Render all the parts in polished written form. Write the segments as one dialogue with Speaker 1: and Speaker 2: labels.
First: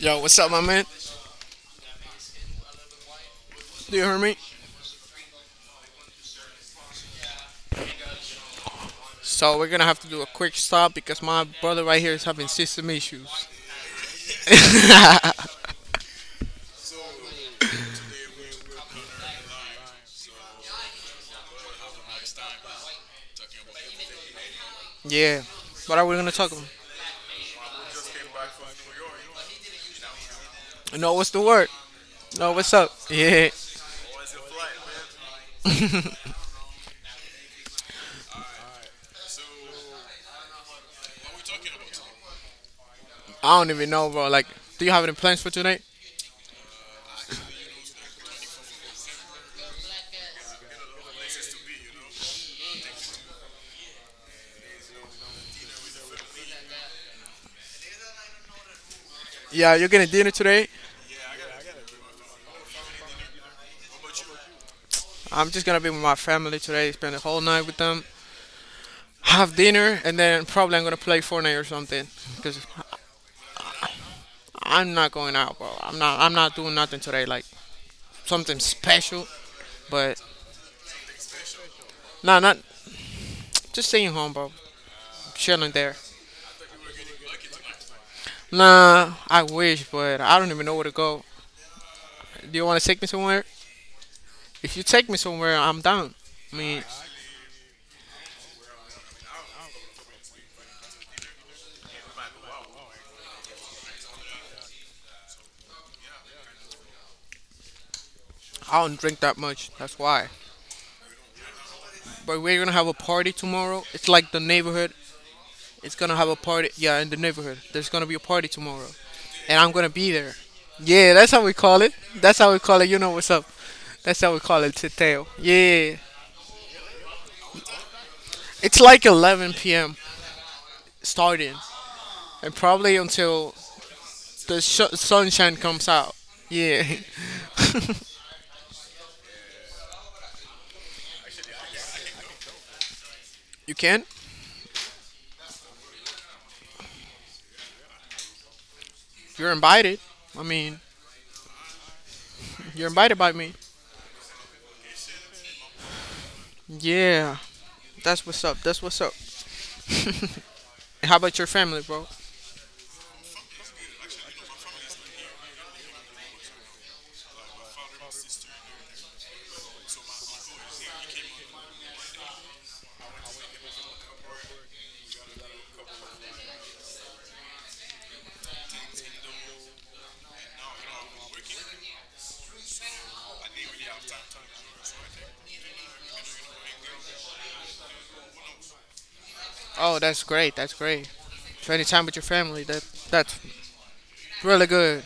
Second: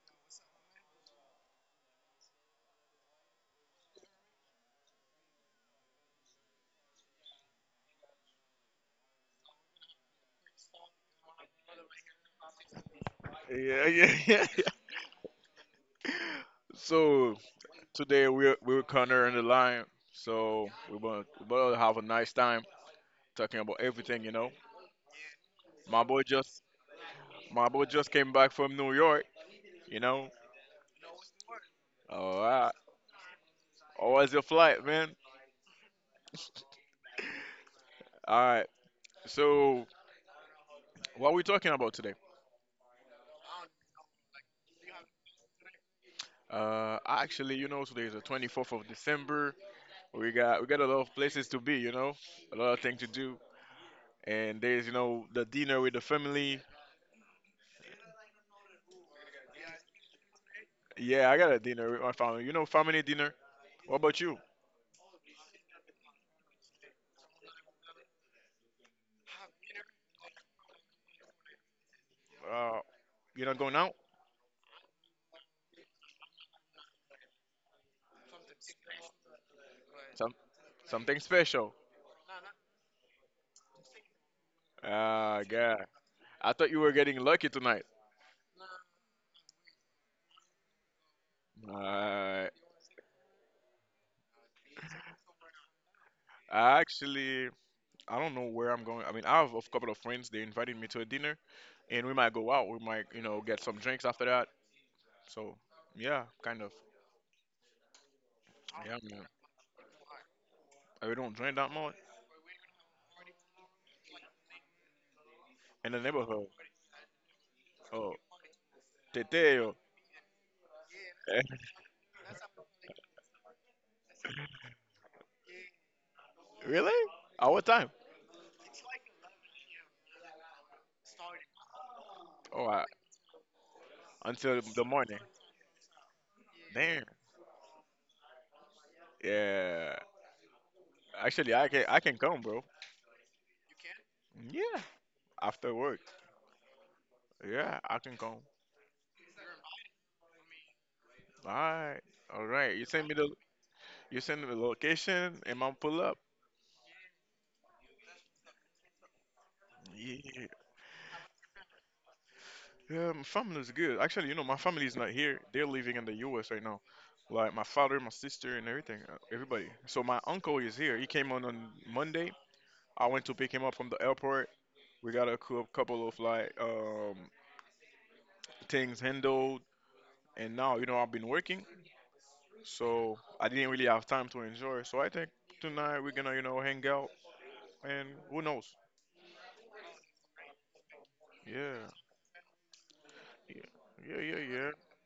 Speaker 1: Yo, what's up, my man? Do you hear me? So we're gonna have to do a quick stop because my brother right here is having system issues.
Speaker 2: yeah, yeah, yeah, yeah. So today we're Connor and the Lion. So we're gonna have a nice time talking about everything.
Speaker 1: Yeah. What
Speaker 2: My
Speaker 1: are we
Speaker 2: boy
Speaker 1: gonna talk
Speaker 2: just
Speaker 1: about?
Speaker 2: my boy just came back from New York, you know.
Speaker 1: No, what's the word?
Speaker 2: All
Speaker 1: No,
Speaker 2: right.
Speaker 1: what's up? Yeah.
Speaker 2: How was your flight, man? All right. So what are we talking about today?
Speaker 1: I don't even know, bro. Like, do you have any plans for tonight?
Speaker 2: Actually, you know, today is the 24th of December. We got a lot of places to be, a lot of things to do, and there's the dinner with the family.
Speaker 1: Yeah, you're getting dinner today.
Speaker 2: Yeah, I got a dinner with my family. You know, family dinner. What about you?
Speaker 1: I'm just gonna be with my family today. Spend the whole night with them. Have dinner, and then probably I'm gonna play Fortnite or something. Cause
Speaker 2: Uh, you're not going out?
Speaker 1: I'm not going out, bro. I'm not. I'm not doing nothing today. Like something special, but
Speaker 2: Some Something special.
Speaker 1: nah, not just staying home, bro.
Speaker 2: Ah,
Speaker 1: Chilling
Speaker 2: God.
Speaker 1: there.
Speaker 2: I thought you were getting lucky tonight.
Speaker 1: Nah, I wish, but I don't even know where to go.
Speaker 2: Uh, I
Speaker 1: Do you want to take me somewhere? If you take me somewhere, I'm down. I mean,
Speaker 2: Actually, I don't know where I'm going. I mean, I have a couple of friends. They invited me to a dinner, and we might go out. We might, you know, get some drinks after that. So, yeah, kind of.
Speaker 1: I
Speaker 2: Yeah,
Speaker 1: don't drink
Speaker 2: man.
Speaker 1: that much. That's why.
Speaker 2: We don't drink that much
Speaker 1: But we're gonna have a party tomorrow. It's like the neighborhood.
Speaker 2: in
Speaker 1: It's
Speaker 2: the
Speaker 1: gonna have a
Speaker 2: neighborhood.
Speaker 1: party. Yeah, in the neighborhood. There's gonna
Speaker 2: Oh,
Speaker 1: be a party tomorrow, and I'm
Speaker 2: teteo.
Speaker 1: gonna be there. Yeah, that's how we call it. That's how we call it. You know what's up? That's how we call it teteo. Yeah,
Speaker 2: Really? At what time?
Speaker 1: it's like 11 p.m. starting, and
Speaker 2: Oh, I,
Speaker 1: probably until the
Speaker 2: until the morning.
Speaker 1: sunshine comes out. Yeah,
Speaker 2: Damn. Yeah. Actually, I can come, bro.
Speaker 1: you can.
Speaker 2: Yeah, after work. Yeah, I can come.
Speaker 1: You're invited. I mean,
Speaker 2: All right, all right.
Speaker 1: you're invited by me.
Speaker 2: You send me the location, and I'll pull up.
Speaker 1: Yeah, that's what's up. That's what's up.
Speaker 2: Yeah,
Speaker 1: How about your family, bro?
Speaker 2: yeah. My family's good. Actually, you know, my family's not here. They're living in the U.S. right now. Like my father, my sister, and everything, everybody. So my uncle is here. He came on Monday. I went to pick him up from the airport. We got a couple of like things handled, and now you know I've been working. So I didn't really have time to enjoy. So I think tonight we're gonna, you know, hang out and who knows?
Speaker 1: Oh, that's great. That's great. Spending
Speaker 2: Yeah,
Speaker 1: time with your family. That's
Speaker 2: yeah, yeah, yeah,
Speaker 1: really
Speaker 2: yeah.
Speaker 1: good.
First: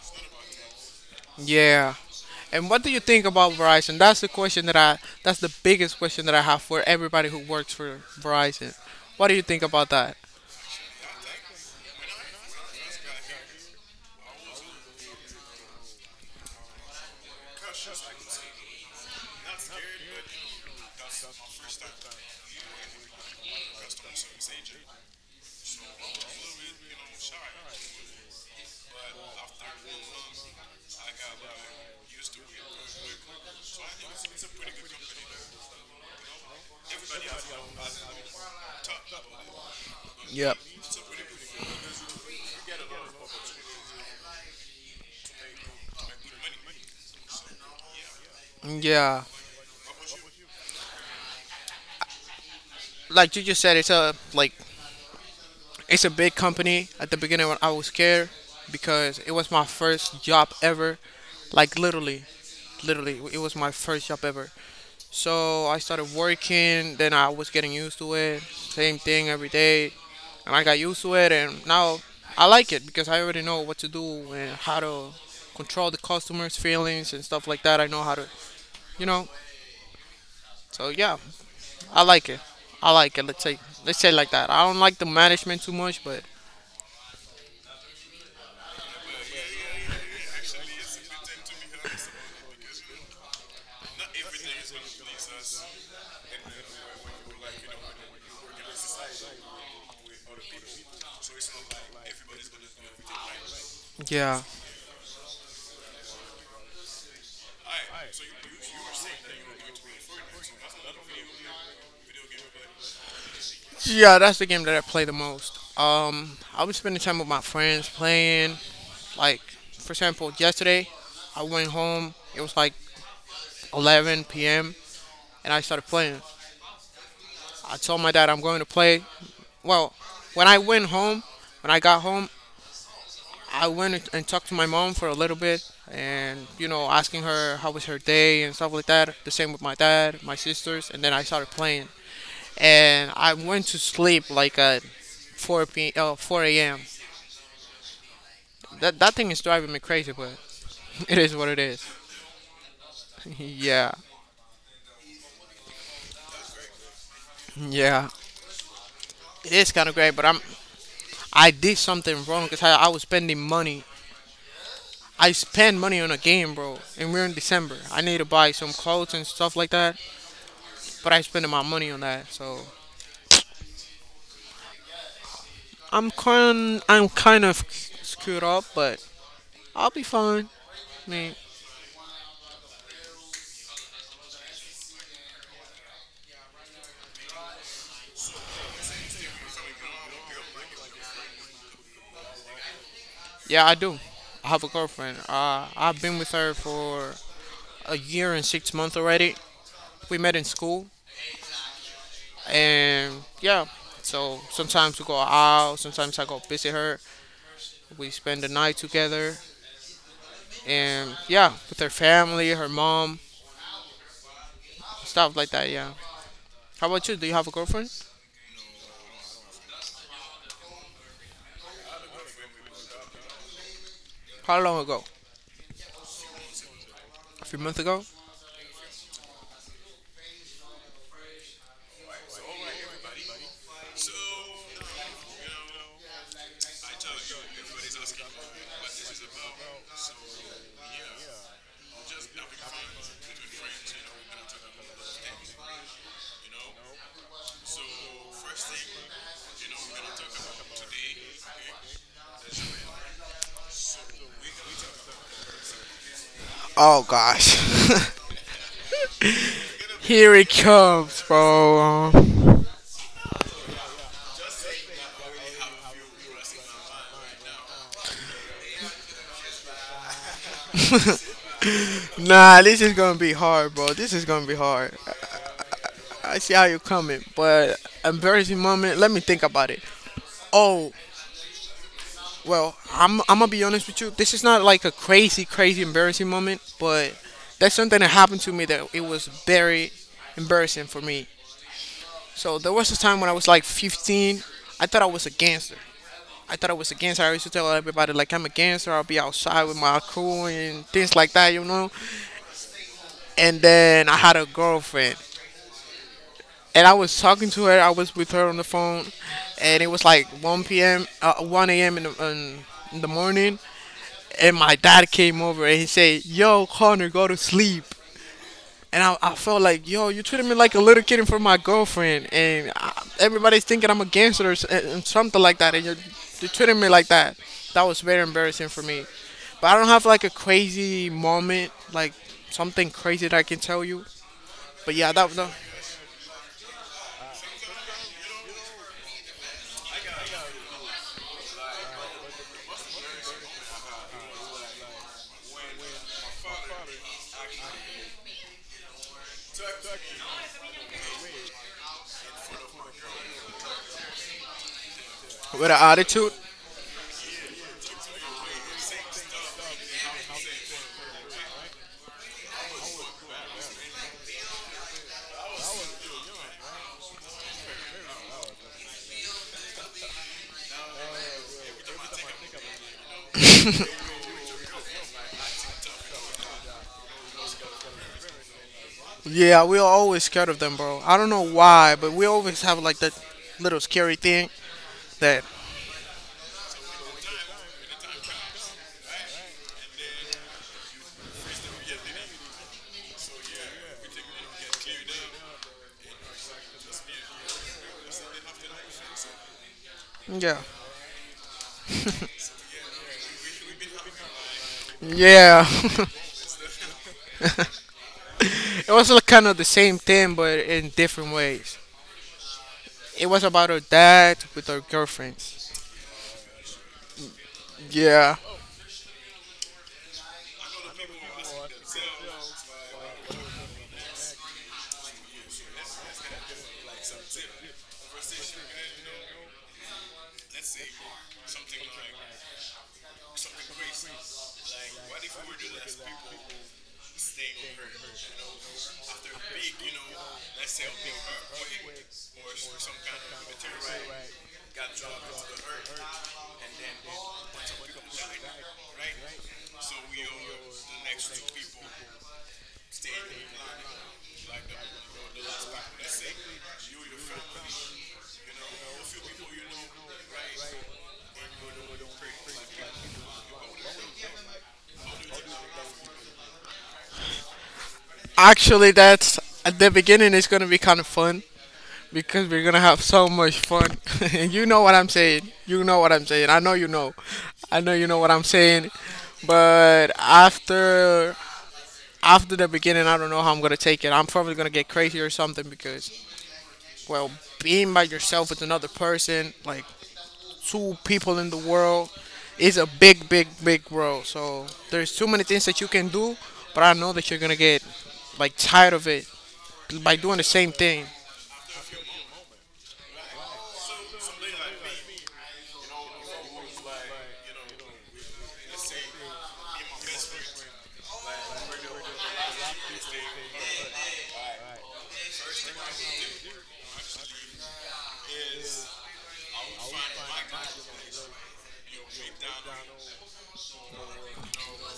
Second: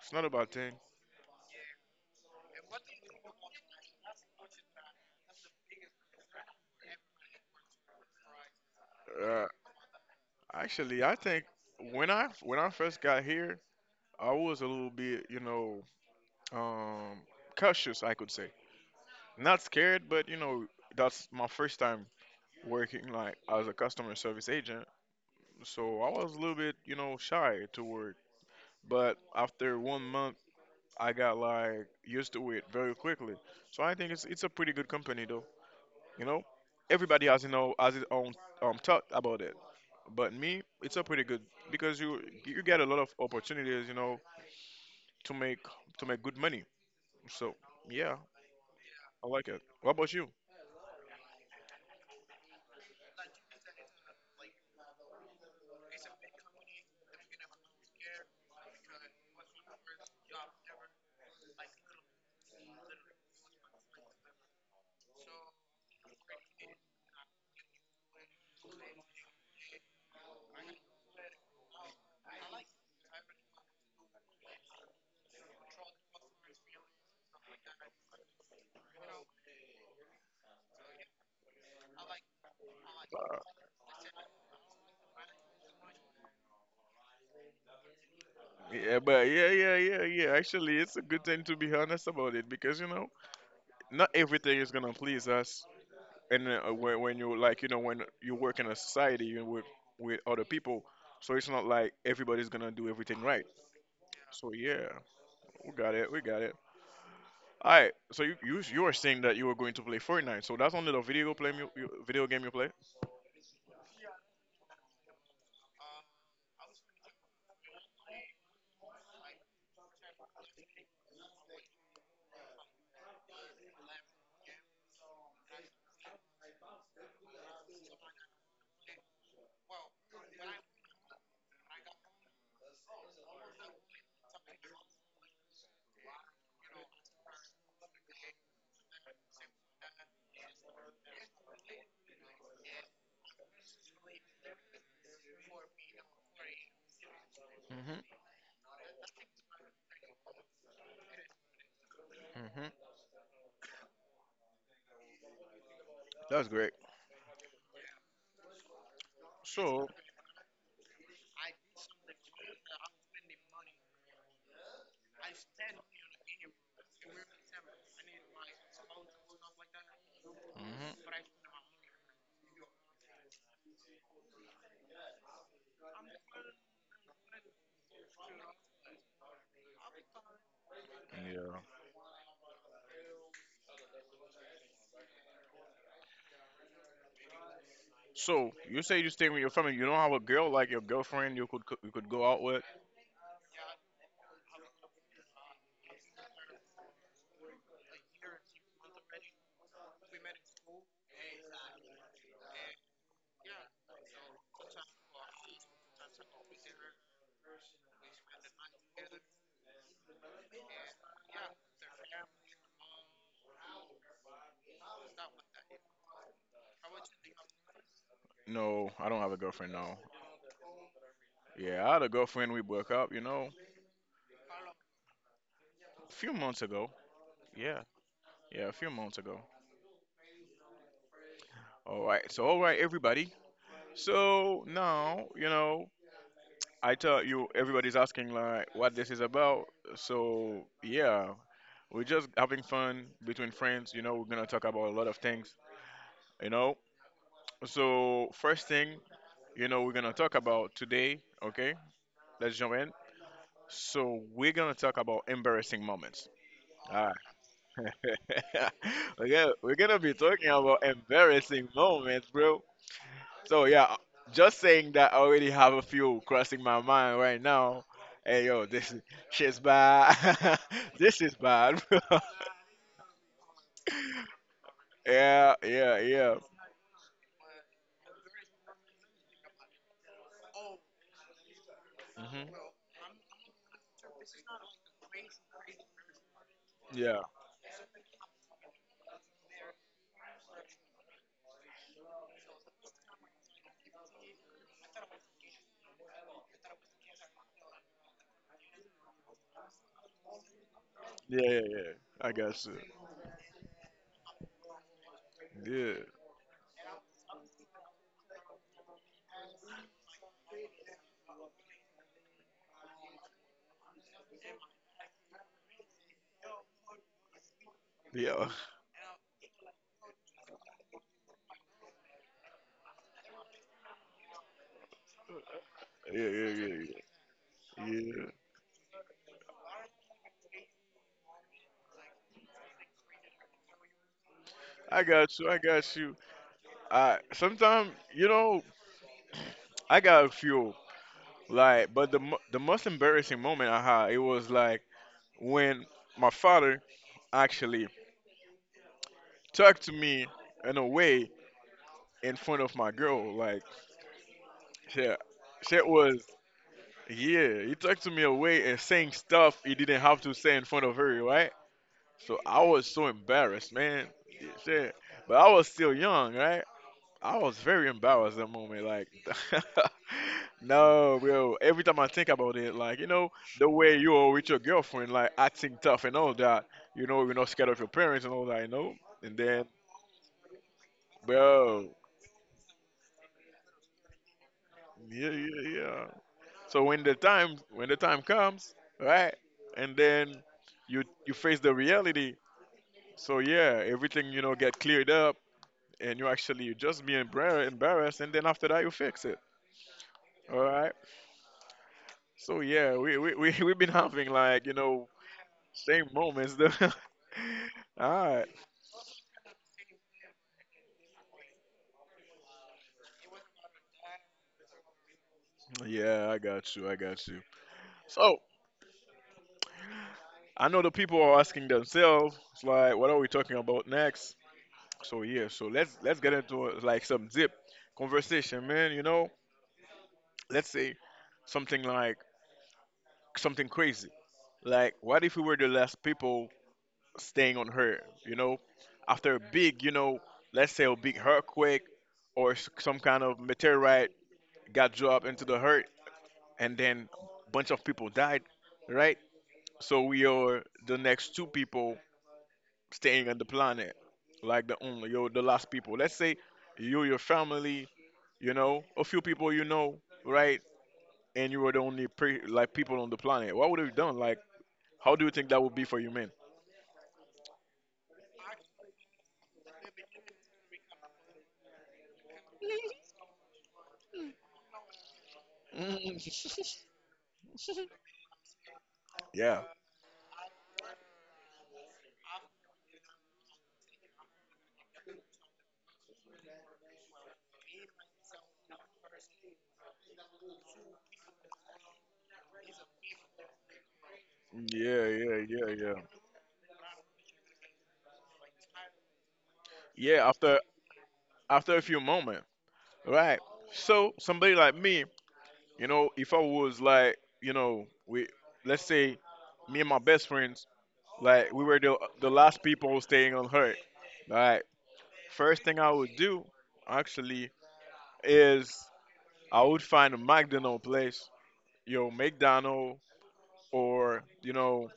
Speaker 2: It's not a bad thing.
Speaker 1: Yeah. And what do you think about Verizon? That's the question that I. That's the biggest question that I have for everybody who works for Verizon. What do you
Speaker 2: Uh,
Speaker 1: think about that?
Speaker 2: actually, I think when I first got here, I was a little bit, you know, um, cautious, I could say. Not scared, but you know, that's my first time working like as a customer service agent. So I was a little bit, you know, shy to work. But after 1 month I got like used to it very quickly. So I think it's a pretty good company though. You know, everybody has has his own thought about it. But
Speaker 1: Yep.
Speaker 2: me, it's a pretty good because you get a lot of opportunities, you know, to make to make good money. So yeah,
Speaker 1: Yeah.
Speaker 2: I like it. What about you?
Speaker 1: Like you just said, It's a big company. At the beginning, I was scared because it was my first job ever. Like literally, it was my first job ever. So I started working. Then I was getting used to it. Same thing every day, and I got used to it. And now I like it because I already know what to do and how to control the customers' feelings and stuff like that. I know how to, you know. So yeah, I like it. I like it.
Speaker 2: Uh,
Speaker 1: Let's say it like that. I don't like the management too much, but
Speaker 2: yeah, but yeah, yeah, yeah, yeah. Actually, it's a good thing to be honest about it because you know not everything is gonna please us. And when you like you know when you work in a society you with other people, so it's not like everybody's gonna do everything right.
Speaker 1: yeah,
Speaker 2: So yeah, we got it. All right, so you were saying that you were going to play Fortnite. So that's only the video game you play.
Speaker 1: yeah, that's the game that I play the most. I was spending time with my friends playing. Like, for example, yesterday I went home. It was like 11 p.m. and I started playing. I told my dad I'm going to play. Well, when I went home, when I got home, I went and talked to my mom for a little bit and asking her how was her day and stuff like that. The same with my dad, my sisters, and then I started playing. And I went to sleep like at 4 p. 4 a.m.
Speaker 2: Mhm.
Speaker 1: That thing is driving me crazy, but it is what it is.
Speaker 2: Mhm.
Speaker 1: yeah,
Speaker 2: That's great,
Speaker 1: yeah. It is
Speaker 2: so
Speaker 1: kind of great, but I did something wrong because I was spending money. I spend money on a game, bro, and we're in December. I need to buy some clothes and stuff like that,
Speaker 2: Mhm.
Speaker 1: but I spending my money on that, so I'm kind of screwed up, but I'll be fine. I mean,
Speaker 2: Yeah, so you say you stay with your family, you don't have a girl, like your girlfriend you could go out with.
Speaker 1: yeah, I do. I have a girlfriend. I've been with her for a year and 6 months already. We met in school, and yeah, so sometimes we go out. Sometimes I go visit her. We spend the night together. And yeah, with her family, her mom, stuff like that. Yeah. How about you? Do you have a girlfriend?
Speaker 2: No, I don't have a girlfriend now. Yeah, I had a girlfriend, we broke up, you know.
Speaker 1: How long ago?
Speaker 2: A few months ago.
Speaker 1: A few months
Speaker 2: Yeah.
Speaker 1: ago.
Speaker 2: Yeah, a few months ago. All right. So, all right, everybody. So now, you know, I tell you, everybody's asking like what this is about. So yeah, we're just having fun between friends. You know, we're gonna talk about a lot of things. You know. So first thing, you know, we're gonna talk about today. Okay, let's jump in. So we're gonna talk about embarrassing moments.
Speaker 1: Oh
Speaker 2: Ah,
Speaker 1: gosh.
Speaker 2: we're gonna be
Speaker 1: Here it
Speaker 2: talking about
Speaker 1: comes,
Speaker 2: embarrassing
Speaker 1: bro.
Speaker 2: moments, bro. So yeah, just saying that I already have a few crossing my mind right now. Hey yo, this is shit's bad. This is bad.
Speaker 1: Nah, this is gonna be hard, bro. This is gonna be hard.
Speaker 2: Yeah, yeah, yeah.
Speaker 1: I see how you're coming, but embarrassing moment, let me think about it. Oh.
Speaker 2: Hmm.
Speaker 1: Well, I'm gonna be honest with you. This is not like a crazy, crazy embarrassing moment, but
Speaker 2: Yeah,
Speaker 1: that's something that happened to me that it was very embarrassing for me. So there was a time when I was like 15. I thought I was a gangster. I thought I was a gangster. I used to tell everybody like I'm a gangster. I'll be outside with my crew and things like
Speaker 2: yeah,
Speaker 1: that,
Speaker 2: yeah,
Speaker 1: you know.
Speaker 2: yeah. I got you.
Speaker 1: And then I had a girlfriend,
Speaker 2: Yeah,
Speaker 1: and I was talking to her. I was with her on the phone, and it was like 1 p.m., 1 a.m. in in the morning. And my dad came over and he said, "Yo, Connor, go to sleep."
Speaker 2: yeah,
Speaker 1: And I felt like, yo, you treated me like a little kid in front of my girlfriend, and everybody's thinking I'm a gangster or s- and something like that, and you're,
Speaker 2: yeah,
Speaker 1: you're
Speaker 2: yeah,
Speaker 1: treating
Speaker 2: yeah,
Speaker 1: me like
Speaker 2: yeah.
Speaker 1: that. That was very
Speaker 2: Yeah.
Speaker 1: embarrassing for me. But I don't have like a crazy moment, like something crazy that I can tell you. But
Speaker 2: I
Speaker 1: yeah, that
Speaker 2: got
Speaker 1: no,
Speaker 2: you. I got you. Sometimes you know I got a few, like, but the the most embarrassing moment I had it was like when my father actually talked to me in a way in front of my girl. Like, shit,
Speaker 1: with an
Speaker 2: shit was,
Speaker 1: attitude.
Speaker 2: yeah, he took to me away and saying stuff he didn't have to say in front of her, right? So I was so embarrassed, man. Yeah, shit. But I was still young, right? I was very embarrassed that moment. Like, no, bro. Every time I think about it, like, you know, the way you are with your girlfriend, like, acting tough and all that, you know, you're not scared of your parents and all that, you know? And
Speaker 1: Yeah,
Speaker 2: then,
Speaker 1: we're always scared of them, bro. I don't know why,
Speaker 2: bro,
Speaker 1: but we always have like that little scary thing
Speaker 2: yeah,
Speaker 1: that.
Speaker 2: yeah, yeah. So when the time comes, right, and then you face the reality. So yeah, everything you know get cleared up, and you actually you just be embarrassed, and then after that you fix it.
Speaker 1: Yeah.
Speaker 2: All right. So yeah, we we've been having like you know
Speaker 1: Yeah.
Speaker 2: same moments. Though. All right.
Speaker 1: It was like kind of the same thing, but in different ways. It was about our dad with our girlfriends.
Speaker 2: Yeah, I got you. I got you.
Speaker 1: Yeah.
Speaker 2: So I know the people are asking themselves, it's like, what are we talking about next? So yeah, so let's get into like some zip conversation, man. You know, let's say something like something crazy. Like, what if we were the last people staying on Earth? You know, after a big, you know, let's say a big earthquake or some kind of meteorite got dropped into the earth, and then a bunch of people died, right? So we are the next two people staying on the planet, like the only you're the last people. Let's say you, your family, you know, a few people you know, right? And you were the only like people on the planet, what would you done? Like, how do you think that would be for you, man?
Speaker 1: Actually, that's at the beginning, it's going to be kind of fun because we're going to have so much fun. You know what I'm saying. You know what I'm saying. I know you know. I know you know what I'm saying.
Speaker 2: Yeah,
Speaker 1: But after the beginning, I don't know how I'm going to take it. I'm probably going to get crazy or something because, well, being by yourself with another person, like, two people in the world. It's a big, big, big world. So
Speaker 2: yeah,
Speaker 1: there's too
Speaker 2: yeah,
Speaker 1: many things
Speaker 2: yeah,
Speaker 1: that you
Speaker 2: yeah.
Speaker 1: can do, but I know that you're gonna get like tired of it by
Speaker 2: Yeah,
Speaker 1: doing the
Speaker 2: after
Speaker 1: same thing.
Speaker 2: after a few moments, right? So somebody like me, you know, if I was like, you know, we let's say me and my best friends, like we were the last people staying on Earth, right? First thing I would do, actually, is I would find a McDonald's place, yo, McDonald, or you know,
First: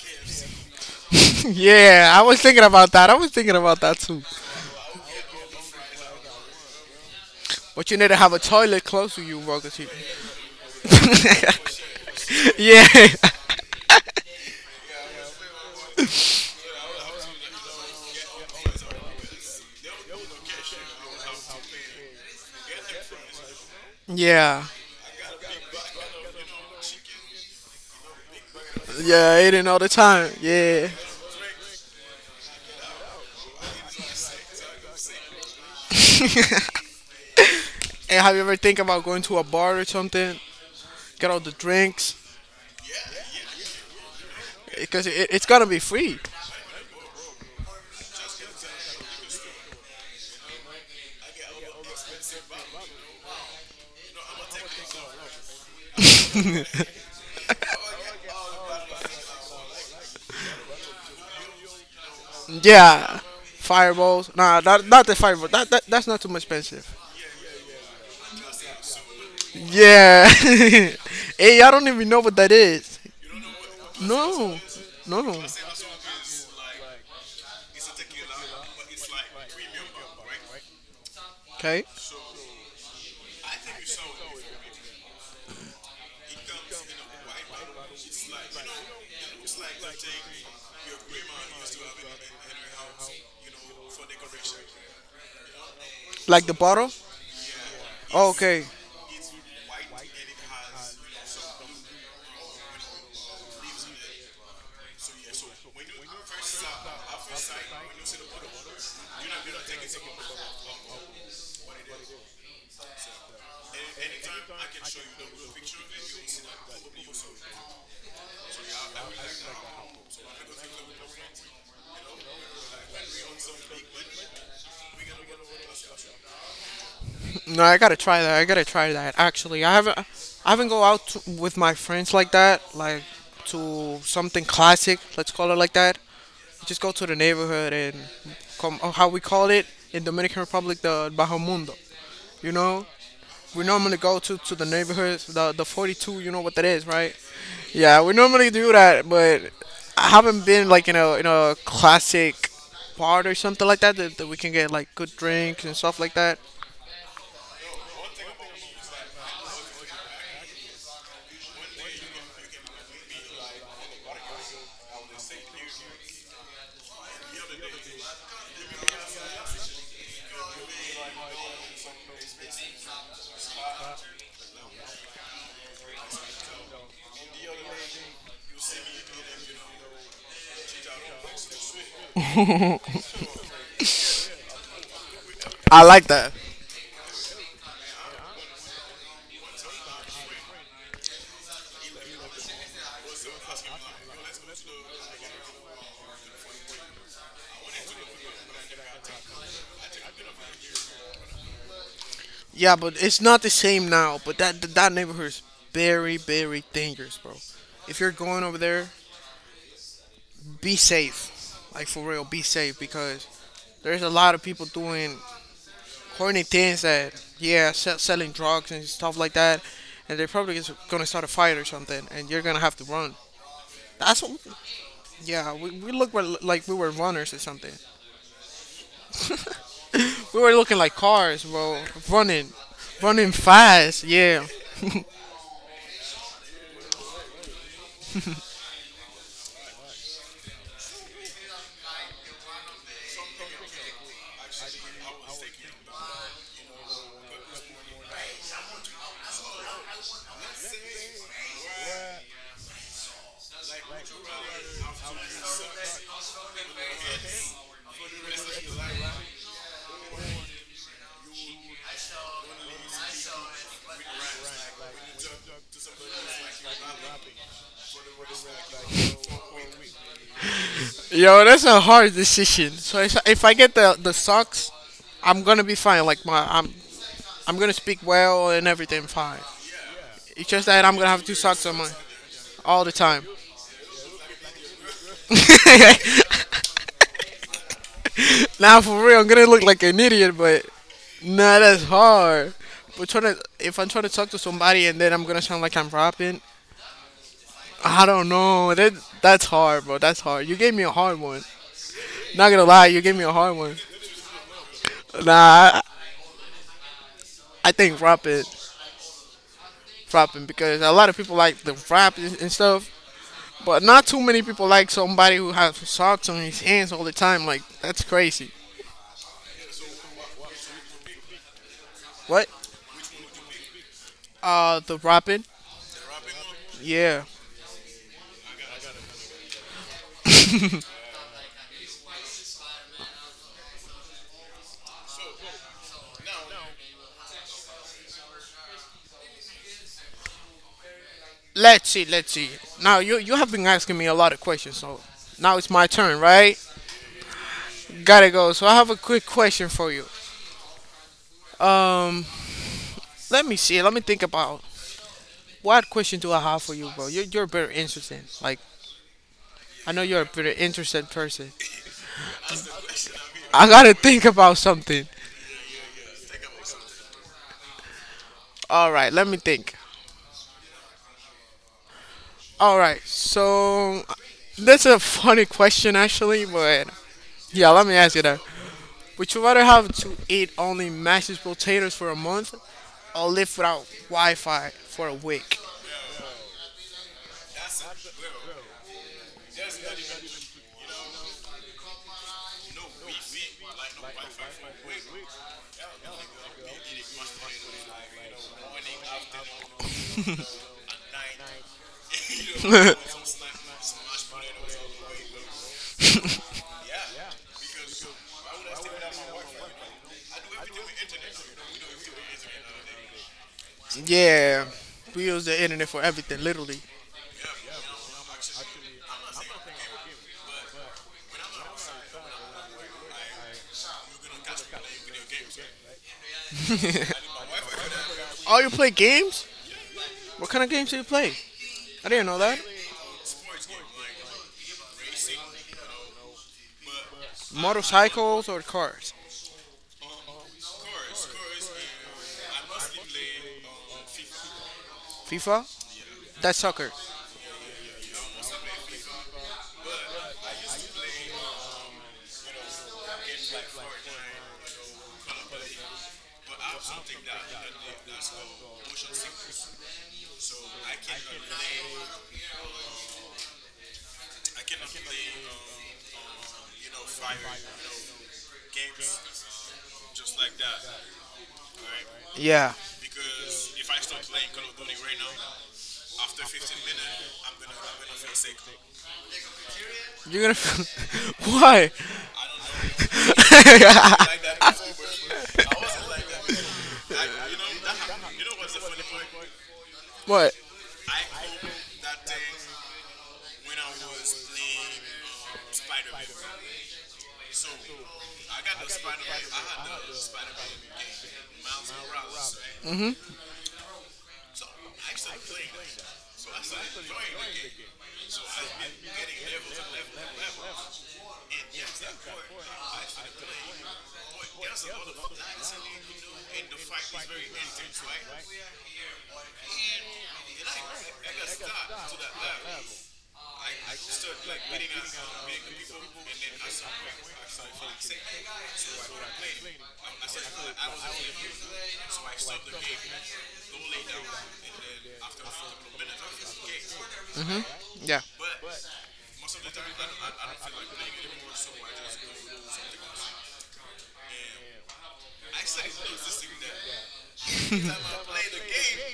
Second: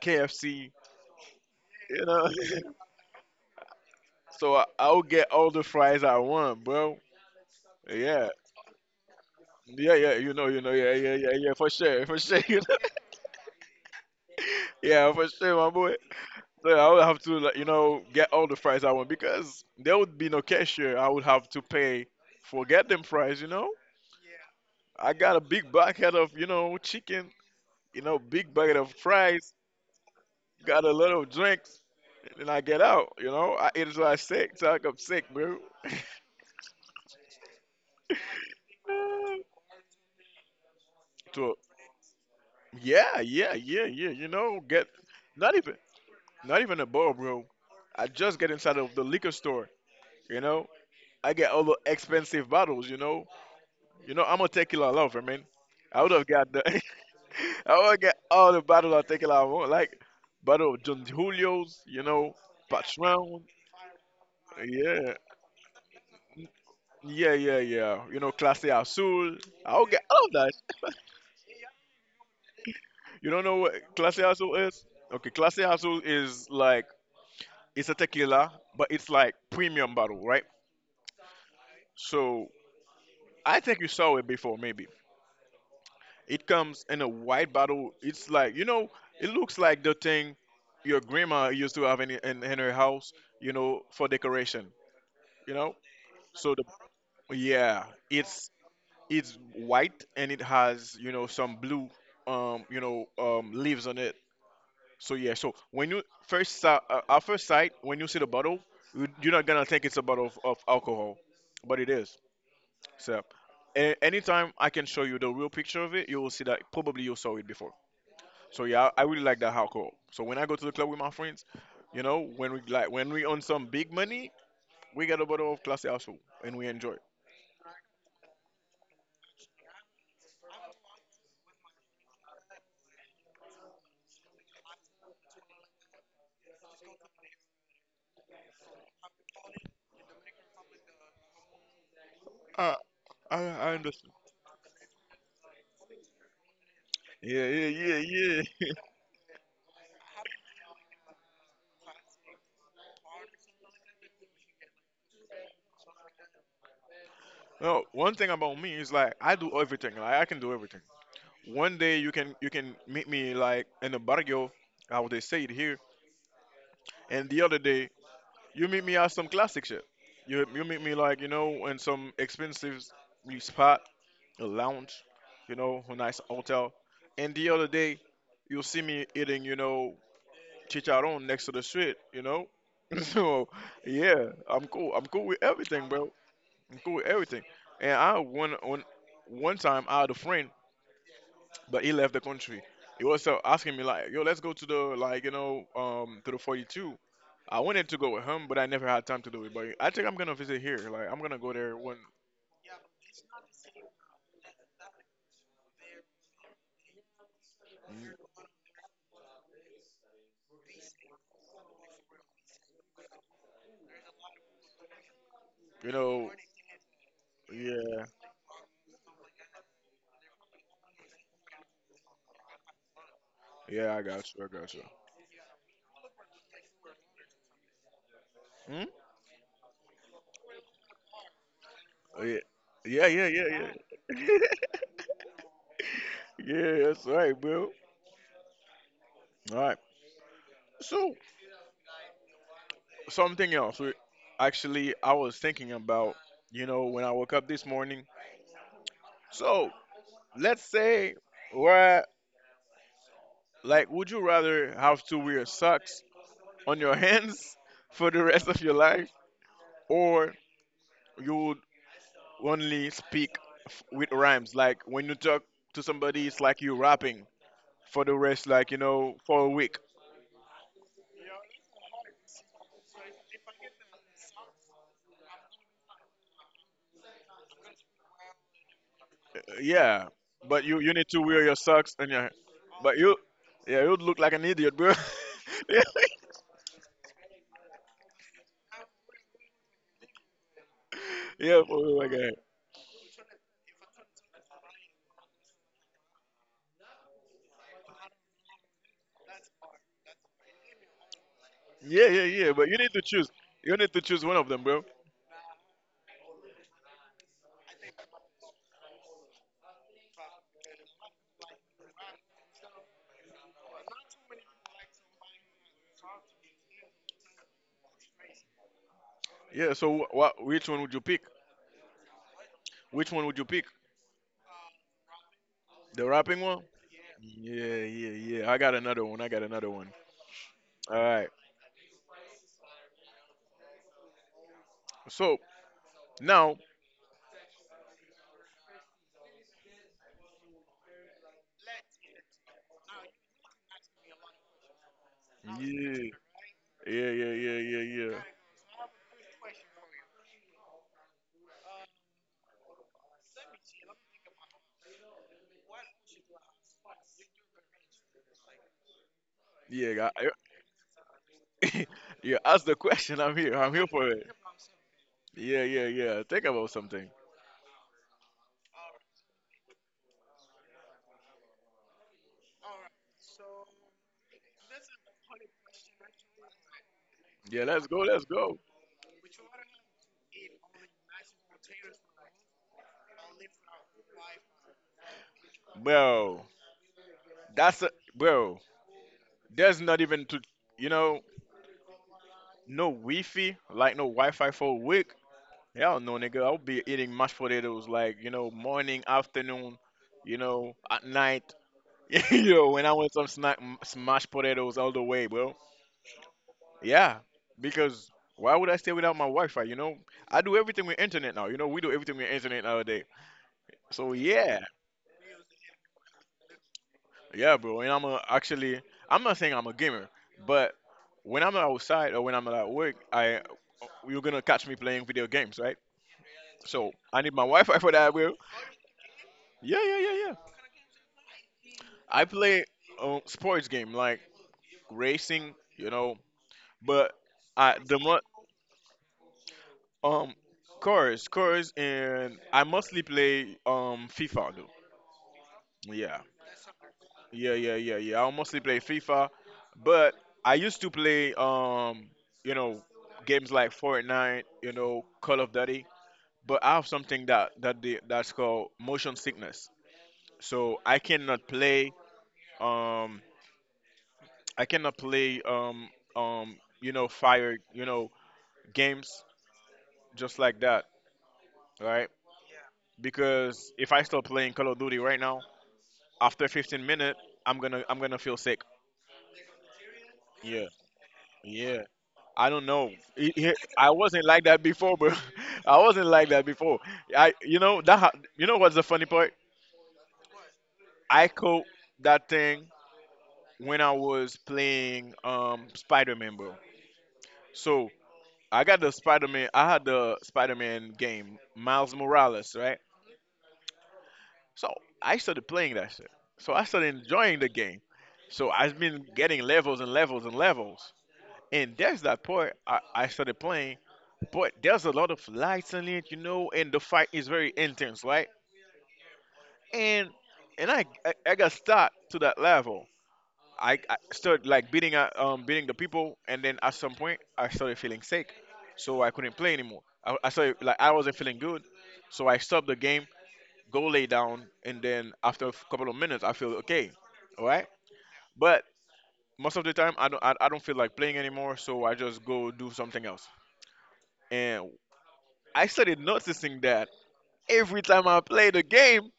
Speaker 2: KFC, you
Speaker 1: yeah, I
Speaker 2: know.
Speaker 1: was thinking about that. I was thinking about that too.
Speaker 2: So I'll get all the fries I want, bro.
Speaker 1: But you need to
Speaker 2: Yeah.
Speaker 1: have a toilet close to you, bro. 'Cause you-
Speaker 2: Yeah, yeah, you know, yeah, yeah, yeah, yeah, for sure, you know.
Speaker 1: yeah,
Speaker 2: Yeah, for sure, my boy. So I would have to, like, you know, get all the fries I want because there would be no cashier. I would have to pay for get them fries, you know.
Speaker 1: yeah,
Speaker 2: I got a big bucket of, you know, chicken, you know, big bucket of
Speaker 1: yeah.
Speaker 2: fries,
Speaker 1: Eating all the time.
Speaker 2: got
Speaker 1: Yeah.
Speaker 2: a lot of drinks, and then I get out, you know. I eat until I sick, till I come sick, bro.
Speaker 1: And have you ever think about going to a bar or something? Get all the
Speaker 2: So
Speaker 1: drinks
Speaker 2: yeah, yeah, yeah, yeah. You know, get
Speaker 1: because it's
Speaker 2: not
Speaker 1: gonna
Speaker 2: even
Speaker 1: be free.
Speaker 2: not even a bottle, bro. I just get inside of the liquor store. You know, I get all the expensive bottles. You know I'm a tequila lover, man. I would have got the I would get all the bottles of tequila I want, like bottle of Don Julio's. You know,
Speaker 1: Yeah,
Speaker 2: Patron.
Speaker 1: fireballs. Nah, not
Speaker 2: Yeah,
Speaker 1: the fireball. That's not too much expensive.
Speaker 2: yeah, yeah, yeah. You know, Clase Azul. I would get all
Speaker 1: Yeah.
Speaker 2: of that.
Speaker 1: Hey, I don't even know what that is.
Speaker 2: You don't know what Clase Azul
Speaker 1: No,
Speaker 2: is?
Speaker 1: no,
Speaker 2: Okay,
Speaker 1: no.
Speaker 2: Clase Azul is like it's a tequila, but it's like premium bottle, right?
Speaker 1: Okay,
Speaker 2: So I think you saw it before, maybe. It comes in a white bottle. It's like you know, it looks like the thing your grandma used to have in in her house, you know, for decoration. You know,
Speaker 1: like
Speaker 2: so
Speaker 1: the
Speaker 2: the
Speaker 1: bottle.
Speaker 2: yeah,
Speaker 1: Oh,
Speaker 2: it's
Speaker 1: okay.
Speaker 2: it's white and it has you know some blue, you know, leaves on it. So yeah, so when you first saw at first sight, when you see the bottle, you're not gonna think it's a bottle of alcohol, but it is. So, anytime I can show you the real picture of it, you will see that probably you saw it before. So yeah, I really like that hardcore. So when I go to the club with my friends, you know, when we like when we earn some big money, we get a bottle of Clase Azul and we enjoy.
Speaker 1: No, I gotta try that. I gotta try that. Actually, I haven't go out to, with my friends like that. Like to something classic. Let's call it like that. Just go to the neighborhood and come. How we call it in Dominican Republic, the Bajo Mundo. You
Speaker 2: Uh,
Speaker 1: know,
Speaker 2: I
Speaker 1: we
Speaker 2: I
Speaker 1: normally
Speaker 2: understand.
Speaker 1: go to the neighborhoods, the 42. You know what that is, right?
Speaker 2: Yeah, yeah,
Speaker 1: Yeah, we
Speaker 2: yeah,
Speaker 1: normally
Speaker 2: yeah.
Speaker 1: do that, but I haven't been like in a classic bar or something like that we can get like good drinks and stuff like that.
Speaker 2: No, one thing about me is like I do everything. Like I can do everything. One day you can meet me like in the barrio, how they say it here, and the other day you meet me at some classic shit. You meet me like you know in some expensive spot, a lounge, you know, a nice hotel. And the other day, you'll see me eating, chicharron next to the street. So yeah, I'm cool. I'm cool with
Speaker 1: I
Speaker 2: everything, bro.
Speaker 1: like that.
Speaker 2: I'm cool with everything. And I one on One time I had a friend but he left the country. He was asking me like, "Yo, let's go to the to the 42." I wanted to go with him, but I never had time to do it. But I think I'm gonna visit here. Like I'm gonna go there when
Speaker 1: Yeah, but it's not the same now. But that neighborhood is very very dangerous, bro. If you're going over there, be safe. Like for real, be safe because there's a lot of people doing
Speaker 2: you know.
Speaker 1: plenty things that yeah,
Speaker 2: Yeah,
Speaker 1: selling drugs and stuff like that, and they're probably just gonna start a fight or something, and you're gonna have to run.
Speaker 2: yeah, I
Speaker 1: That's what,
Speaker 2: got you. I got you.
Speaker 1: yeah, we like we were runners or something.
Speaker 2: Hmm?
Speaker 1: We were looking like cars, bro,
Speaker 2: Oh, yeah,
Speaker 1: running,
Speaker 2: yeah, yeah,
Speaker 1: running
Speaker 2: yeah,
Speaker 1: fast.
Speaker 2: yeah.
Speaker 1: Yeah,
Speaker 2: Yeah, that's right, bro. All right. So something else. Actually, I was thinking about when I woke up this morning. So let's say we're like, would you rather have to wear socks on your hands for the rest of your life, or you would only speak with rhymes? Like, when you talk to somebody, it's like you rapping for the rest, for a week.
Speaker 1: yo, that's a hard decision. So if I get the socks, I'm gonna be fine. Like my, I'm gonna speak well and everything fine.
Speaker 2: Yeah,
Speaker 1: It's
Speaker 2: but
Speaker 1: just
Speaker 2: you
Speaker 1: that
Speaker 2: you
Speaker 1: I'm
Speaker 2: need
Speaker 1: gonna
Speaker 2: to
Speaker 1: have two
Speaker 2: wear your
Speaker 1: socks on my
Speaker 2: socks and your.
Speaker 1: all the
Speaker 2: But you,
Speaker 1: time.
Speaker 2: yeah, you'd look like an idiot, bro. Yeah,
Speaker 1: Now for real, I'm gonna look like an idiot, but nah,
Speaker 2: yeah,
Speaker 1: that's
Speaker 2: for my guy.
Speaker 1: hard. But if I'm trying to talk to somebody and then I'm gonna sound like I'm rapping, I don't know. That's hard, bro. That's hard. You gave me a hard one.
Speaker 2: Yeah, yeah, yeah.
Speaker 1: Not gonna
Speaker 2: But you
Speaker 1: lie,
Speaker 2: need to
Speaker 1: you gave me
Speaker 2: choose.
Speaker 1: a hard
Speaker 2: You
Speaker 1: one.
Speaker 2: need to choose one of them, bro.
Speaker 1: Nah, I, I think rapping, because a lot of people like the rap and stuff, but not too many people like somebody who has socks on his hands all the time. Like that's crazy.
Speaker 2: Yeah. So, what? Which one would you pick?
Speaker 1: What?
Speaker 2: Which one would you pick?
Speaker 1: The rapping?
Speaker 2: The rapping one.
Speaker 1: Yeah.
Speaker 2: Yeah, yeah, yeah. I got another one. I got another one. All right. So now,
Speaker 1: Let's see, let's see. Now you have been asking me a lot of questions, so now it's my
Speaker 2: yeah,
Speaker 1: turn, right?
Speaker 2: yeah, yeah, yeah, yeah, yeah.
Speaker 1: Gotta go. So I have a quick question for you. Um, Let me see. Let me think about what question do I have for you, bro? You're very interesting. Like I know
Speaker 2: Yeah,
Speaker 1: you're a very interesting person.
Speaker 2: I, yeah. Ask the question. I'm here.
Speaker 1: I
Speaker 2: I'm here
Speaker 1: gotta
Speaker 2: for it.
Speaker 1: think about something.
Speaker 2: Yeah, yeah, yeah. Think about something.
Speaker 1: All right, let me think. All right, so that's a funny question actually, but
Speaker 2: Yeah,
Speaker 1: yeah,
Speaker 2: let's
Speaker 1: let me
Speaker 2: go.
Speaker 1: ask
Speaker 2: Let's
Speaker 1: you that.
Speaker 2: go,
Speaker 1: Would you rather have to eat only mashed potatoes for a month or live without Wi Fi for a week?
Speaker 2: bro. That's a, bro. There's not even to you know No Wi-Fi, like no Wi-Fi for a week. Hell no, nigga. I'll be eating mashed potatoes morning, afternoon, you know at night. Yo, when I want some snack, smashed potatoes all the way, bro. Yeah, because why would I stay without my Wi-Fi? You know, I do everything with internet now. You know, we do everything with internet nowadays. So yeah,
Speaker 1: Yeah, we use the internet for everything, literally.
Speaker 2: yeah, bro. Actually, I'm not saying I'm a gamer, but when I'm outside or when I'm at work, I you're gonna catch me playing video games, right? So I need my Wi-Fi for that, bro.
Speaker 1: Oh, you play games?
Speaker 2: Yeah, yeah, yeah, yeah.
Speaker 1: What kind of games do you play? I
Speaker 2: I
Speaker 1: didn't know that.
Speaker 2: play sports game like racing, you know, but I the mo-
Speaker 1: Motorcycles or cars?
Speaker 2: Um, chorus, chorus, and I mostly play FIFA though.
Speaker 1: FIFA?
Speaker 2: Yeah,
Speaker 1: That's soccer.
Speaker 2: yeah, yeah, yeah, yeah. I mostly play FIFA, but I used to play you know games like Fortnite, you know Call of Duty. But I have something that's called motion sickness, so um I cannot play um you know fire you know games just like that, right?
Speaker 1: Yeah.
Speaker 2: Because if I start playing Call of Duty right now, after 15 minutes, I'm gonna feel sick.
Speaker 1: You're gonna.
Speaker 2: Yeah, yeah.
Speaker 1: Why?
Speaker 2: I don't know. I wasn't like that before, bro. I wasn't like that before. I you know that ha- You know what's the funny part?
Speaker 1: What?
Speaker 2: I caught that thing when I was playing Spider-Man, bro. So I got the Spider-Man. I had the Spider-Man game, Miles Morales, right? So I started playing that shit. So I started enjoying the game. So I've been getting levels and levels and levels. And that's that part I started playing, but there's a lot of lights in it, you know, and the fight is very intense, right? And I got stuck to that level. I started like beating beating the people, and then at some point I started feeling sick, so I couldn't play anymore. I started like I wasn't feeling good, so I stopped the game, go lay down, and then after a couple of minutes I feel okay, all right.
Speaker 1: Yeah.
Speaker 2: But most of the time I don't feel like playing anymore, so I just go do something else. And I started noticing that every time I play the game,